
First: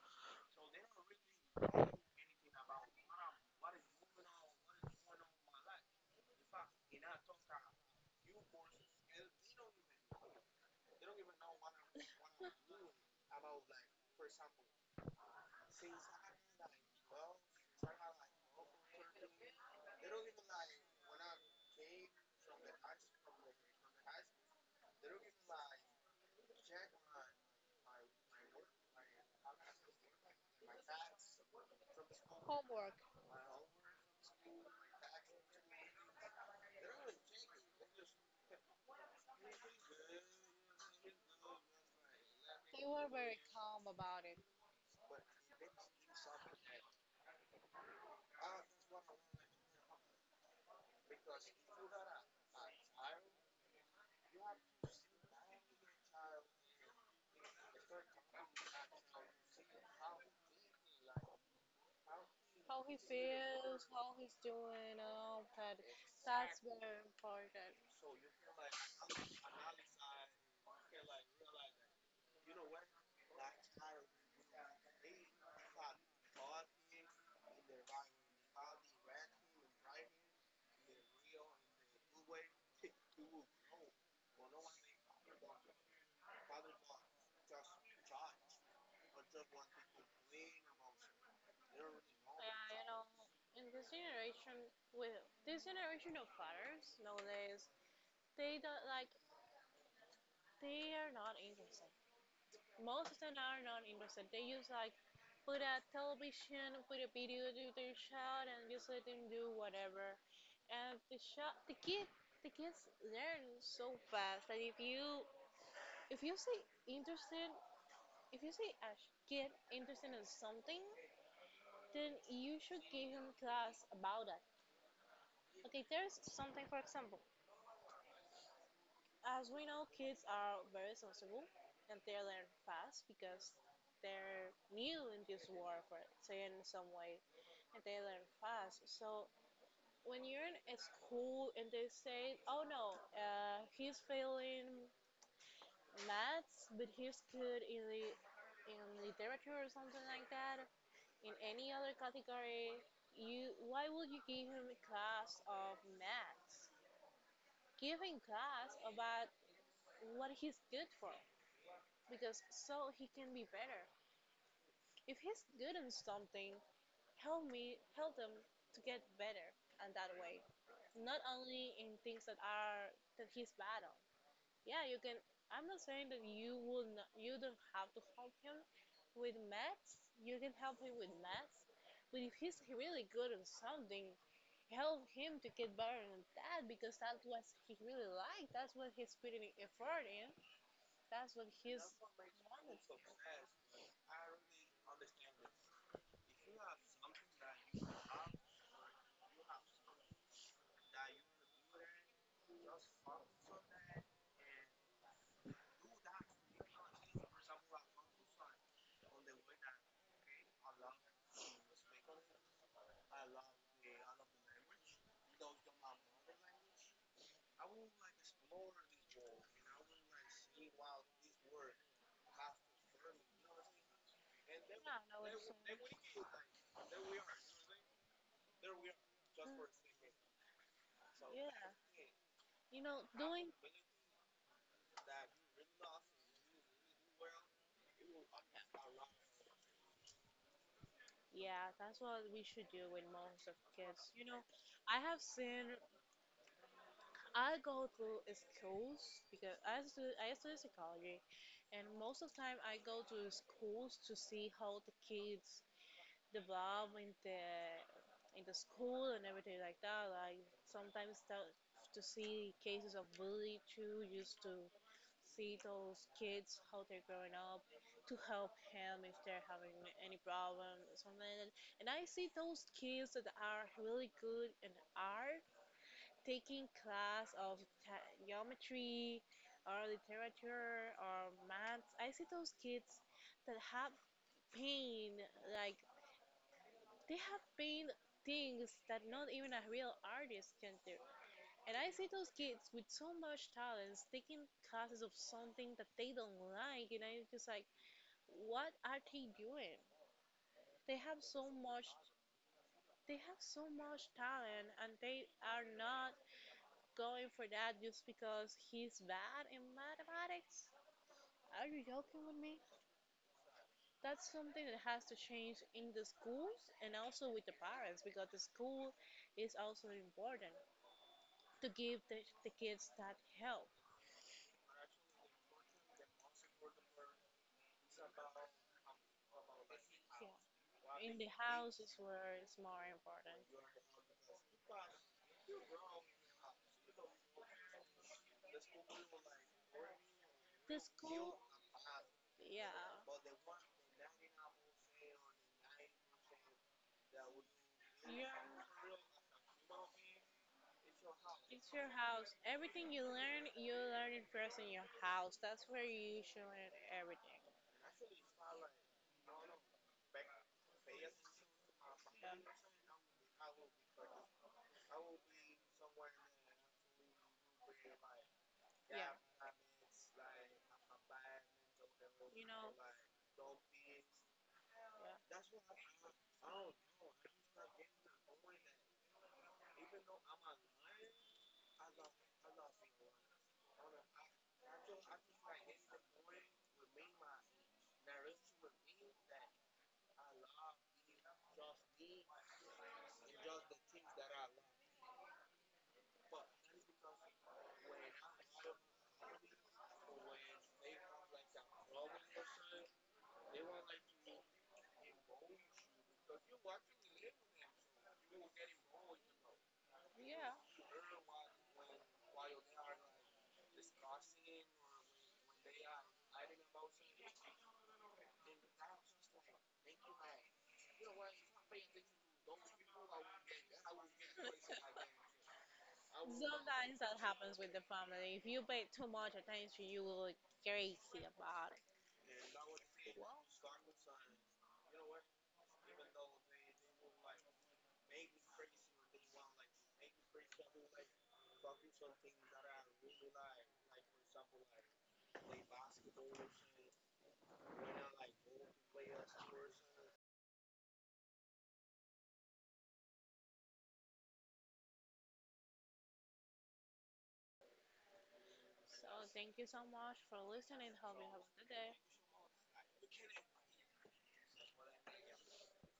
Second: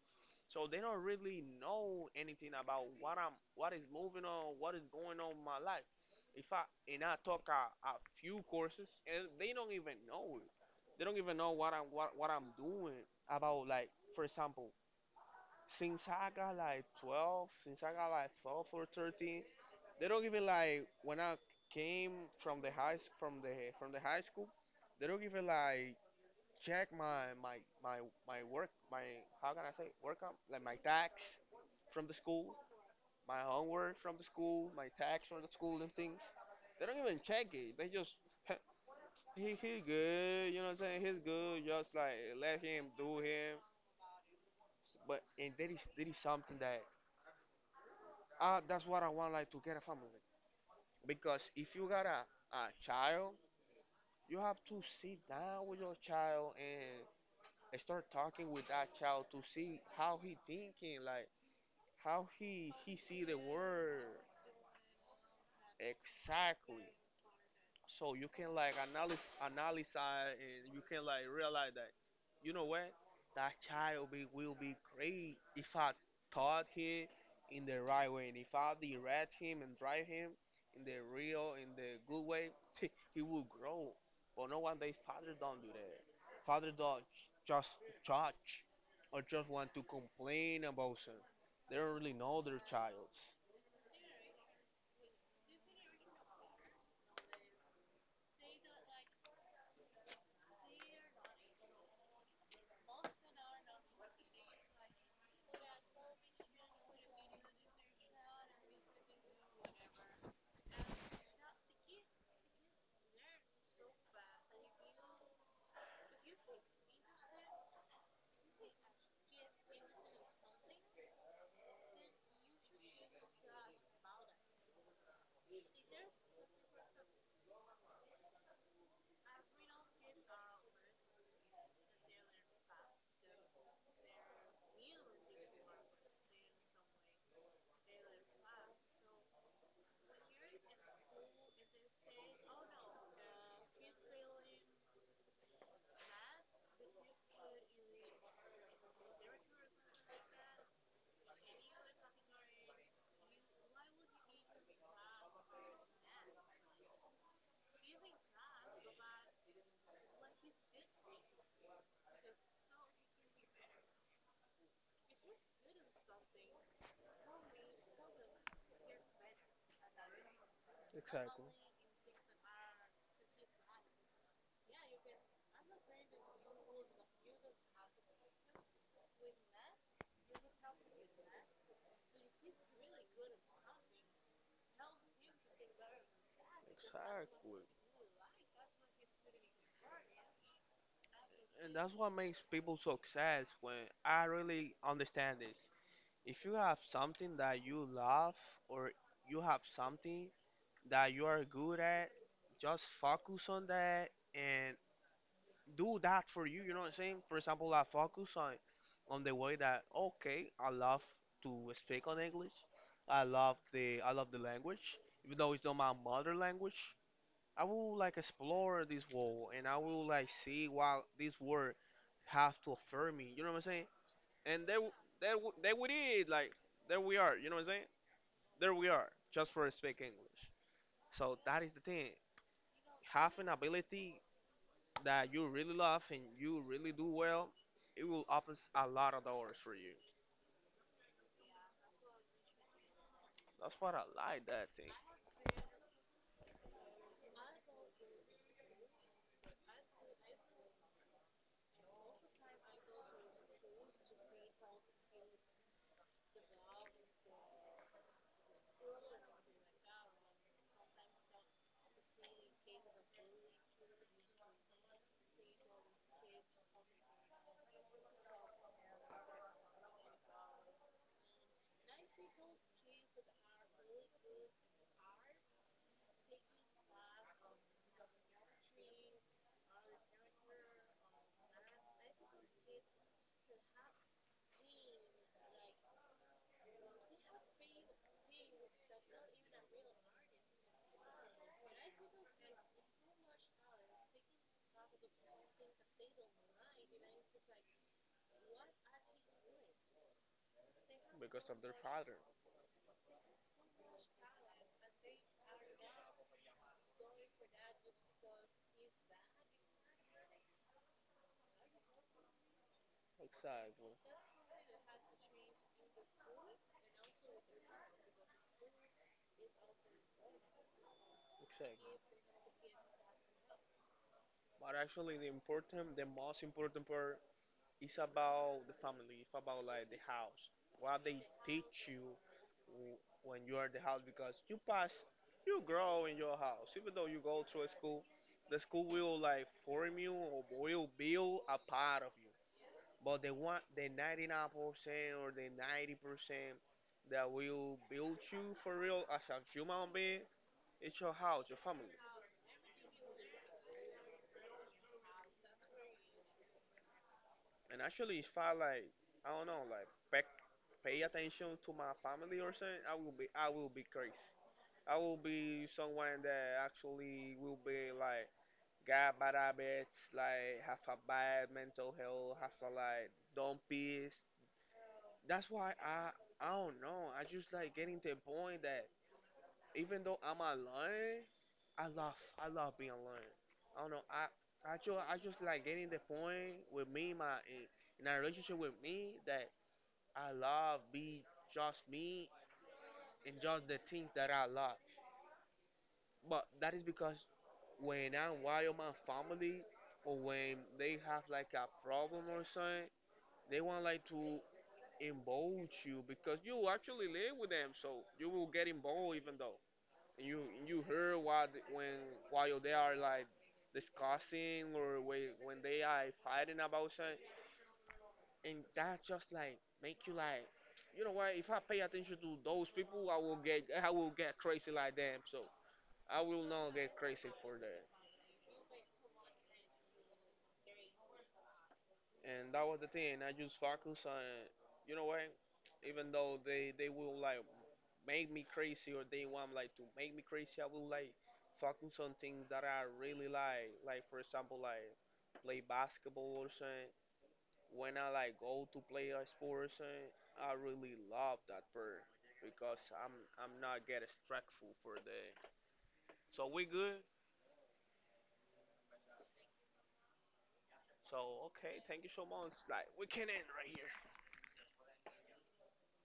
S2: So they don't really know anything about what I'm what is moving on, what is going on in my life. If I and I took a few courses and they don't even know it. They don't even know what I'm doing about like, for example, since I got like 12, since I got like 12 or 13, they don't even like when I came from the from the high school. They don't even like check my my work, my, how can I say, work up like my tax from the school,
S1: Hope
S2: my homework from the school, my tax from the school and things. They don't even check it. They just <laughs> he's good, you know what I'm saying? He's good. Just like let
S1: they
S2: him
S1: were
S2: do
S1: very
S2: him.
S1: calm about it.
S2: But and that is something that, that's what I want, like, to get a family, because if you got a child, you have to sit down with your child and start talking with that child to see how he thinking, like how he
S1: How he
S2: he see the
S1: feels, how
S2: world.
S1: he's doing, all that. That's
S2: Exactly.
S1: very important.
S2: So you can like analyze and you can like realize that, you know what, that child will be great if I taught him in the right way and if I direct him and drive him in the good way. <laughs> He will grow. But no, one day fathers don't do that. Fathers don't just judge or just want to complain about them. They don't really
S1: Uh,
S2: know their
S1: you know,
S2: childs.
S1: in this generation, with this generation of fathers nowadays, they don't like they are not interested. Most of them are not interested. They just like put a television, put a video to their child, and just let them do whatever. And the child, the kid, the kids learn so fast that if you say interested if you see a kid interested in something, then you should give him class about that. Okay, there's something, for example, as we know, kids are very sensible and they learn fast because they're new in this world, for it, say in some way, and they learn fast. So when you're in a school and they say, "Oh no, he's failing maths, but he's good in the in literature or something like that," in any other category, you why would you give him a class of maths? Give him class about what he's good for, because so he can be better. If he's good in something, help him to get better and that way. Not
S2: Exactly.
S1: only in things that he's bad on. Yeah, you can. I'm not saying that you will not, you don't have to help him with maths. You can help him with maths, but if he's really good on something, help him to get better on that because that's what
S2: Exactly.
S1: he really liked. That's what he's putting effort in. That's what
S2: And
S1: he's
S2: that's what
S1: wanted.
S2: makes people success, when I really understand this. If you have something that you love, or you have something that you are good at, just focus on that and do that for you, you know what I'm saying? For example, I focus on the way that, okay, I love to speak on English. I love the language, even though it's not my mother language. I will like explore this world and I will like see what this world have to offer me. You know what I'm saying?
S1: Yeah,
S2: And there, w-
S1: I know what
S2: there, w-
S1: you're
S2: There we
S1: saying.
S2: did. Like, there we are. You know what I'm saying? There we are. Just
S1: Mm.
S2: for speak English. So that
S1: Yeah.
S2: is the thing.
S1: You know,
S2: Have an
S1: doing,
S2: ability that you really love and you really do well. It will open a lot of doors for you.
S1: yeah, that's what we should do with most of
S2: That's what I
S1: kids. You know,
S2: like, that thing,
S1: I have seen I go to schools because I study psychology, and most of the time I go to schools to see how the kids develop in the school and everything like that. Like sometimes to see cases of bullying too, just to see those kids how they're growing up, to help them if they're having any problem, something. Like that. And I see those kids that are really good in art taking class of geometry or literature or maths, I see those kids that have pain, like they have pain things that not even a real artist can do. And I see those kids with so much talents taking classes of something that they don't like, and I'm just like, what are they doing? They have
S2: because
S1: so
S2: of their
S1: much,
S2: pattern.
S1: they have so much talent, and they are not going for that just because he's bad in mathematics? Are you joking with me?
S2: Exactly.
S1: That's something that has to change in the schools and also with the parents because the school is also important to give
S2: Exactly.
S1: the kids that help.
S2: But actually, the most important part, it's about the family. It's about like the
S1: Yeah.
S2: house. What
S1: In
S2: they
S1: the house
S2: teach
S1: is
S2: you
S1: where it's more important.
S2: when you are in the house, because you pass, you grow in your house. Even though you go to a school, the school will like form you or
S1: The
S2: will
S1: school,
S2: build a part of you.
S1: yeah. Yeah.
S2: But the one, the 99% or the 90% that will build you for real as a human being, it's your house, your
S1: It's
S2: family.
S1: your house. Everything you learn it first in your house. That's where you should learn everything.
S2: And actually, if I, like, I don't know, like back, pay attention to my family or something, I will be crazy. I will be someone that actually will be like got bad
S1: Yeah.
S2: habits, like have a bad mental health,
S1: You
S2: have a
S1: know.
S2: like dumb peace. That's why I don't know. I just like getting to the point that, even though I'm alone, I love I love being alone. I don't know. I just like getting the point with me, in a relationship with me, that I love be just me and just the things that I love. But that is because when I'm with my family, or when they have like a problem or something, they want like to involve you because you actually live with them, so you will get involved even though. And
S1: Yeah.
S2: you
S1: Yeah.
S2: you hear what when, while they are like discussing, or when they are fighting about something, and that just like make you like, you know what? If I pay attention to those people, I will get crazy like them. So I
S1: <laughs>
S2: will not get
S1: Sometimes that
S2: crazy for
S1: happens with
S2: that.
S1: the family. If you pay too much attention, you will get crazy about it.
S2: And that was the thing. I just focus on, you know what? Even though they will like make me crazy, or they want like to make me crazy, I will like focus on things that I really like. Like, for example, like play basketball or something. When I like go to play a sport or something, I really love that part because I'm not get stressful for the. So we good.
S1: So thank you so much for listening. Hope you have
S2: So
S1: a good
S2: okay,
S1: day.
S2: thank you so much. Like we can end right here.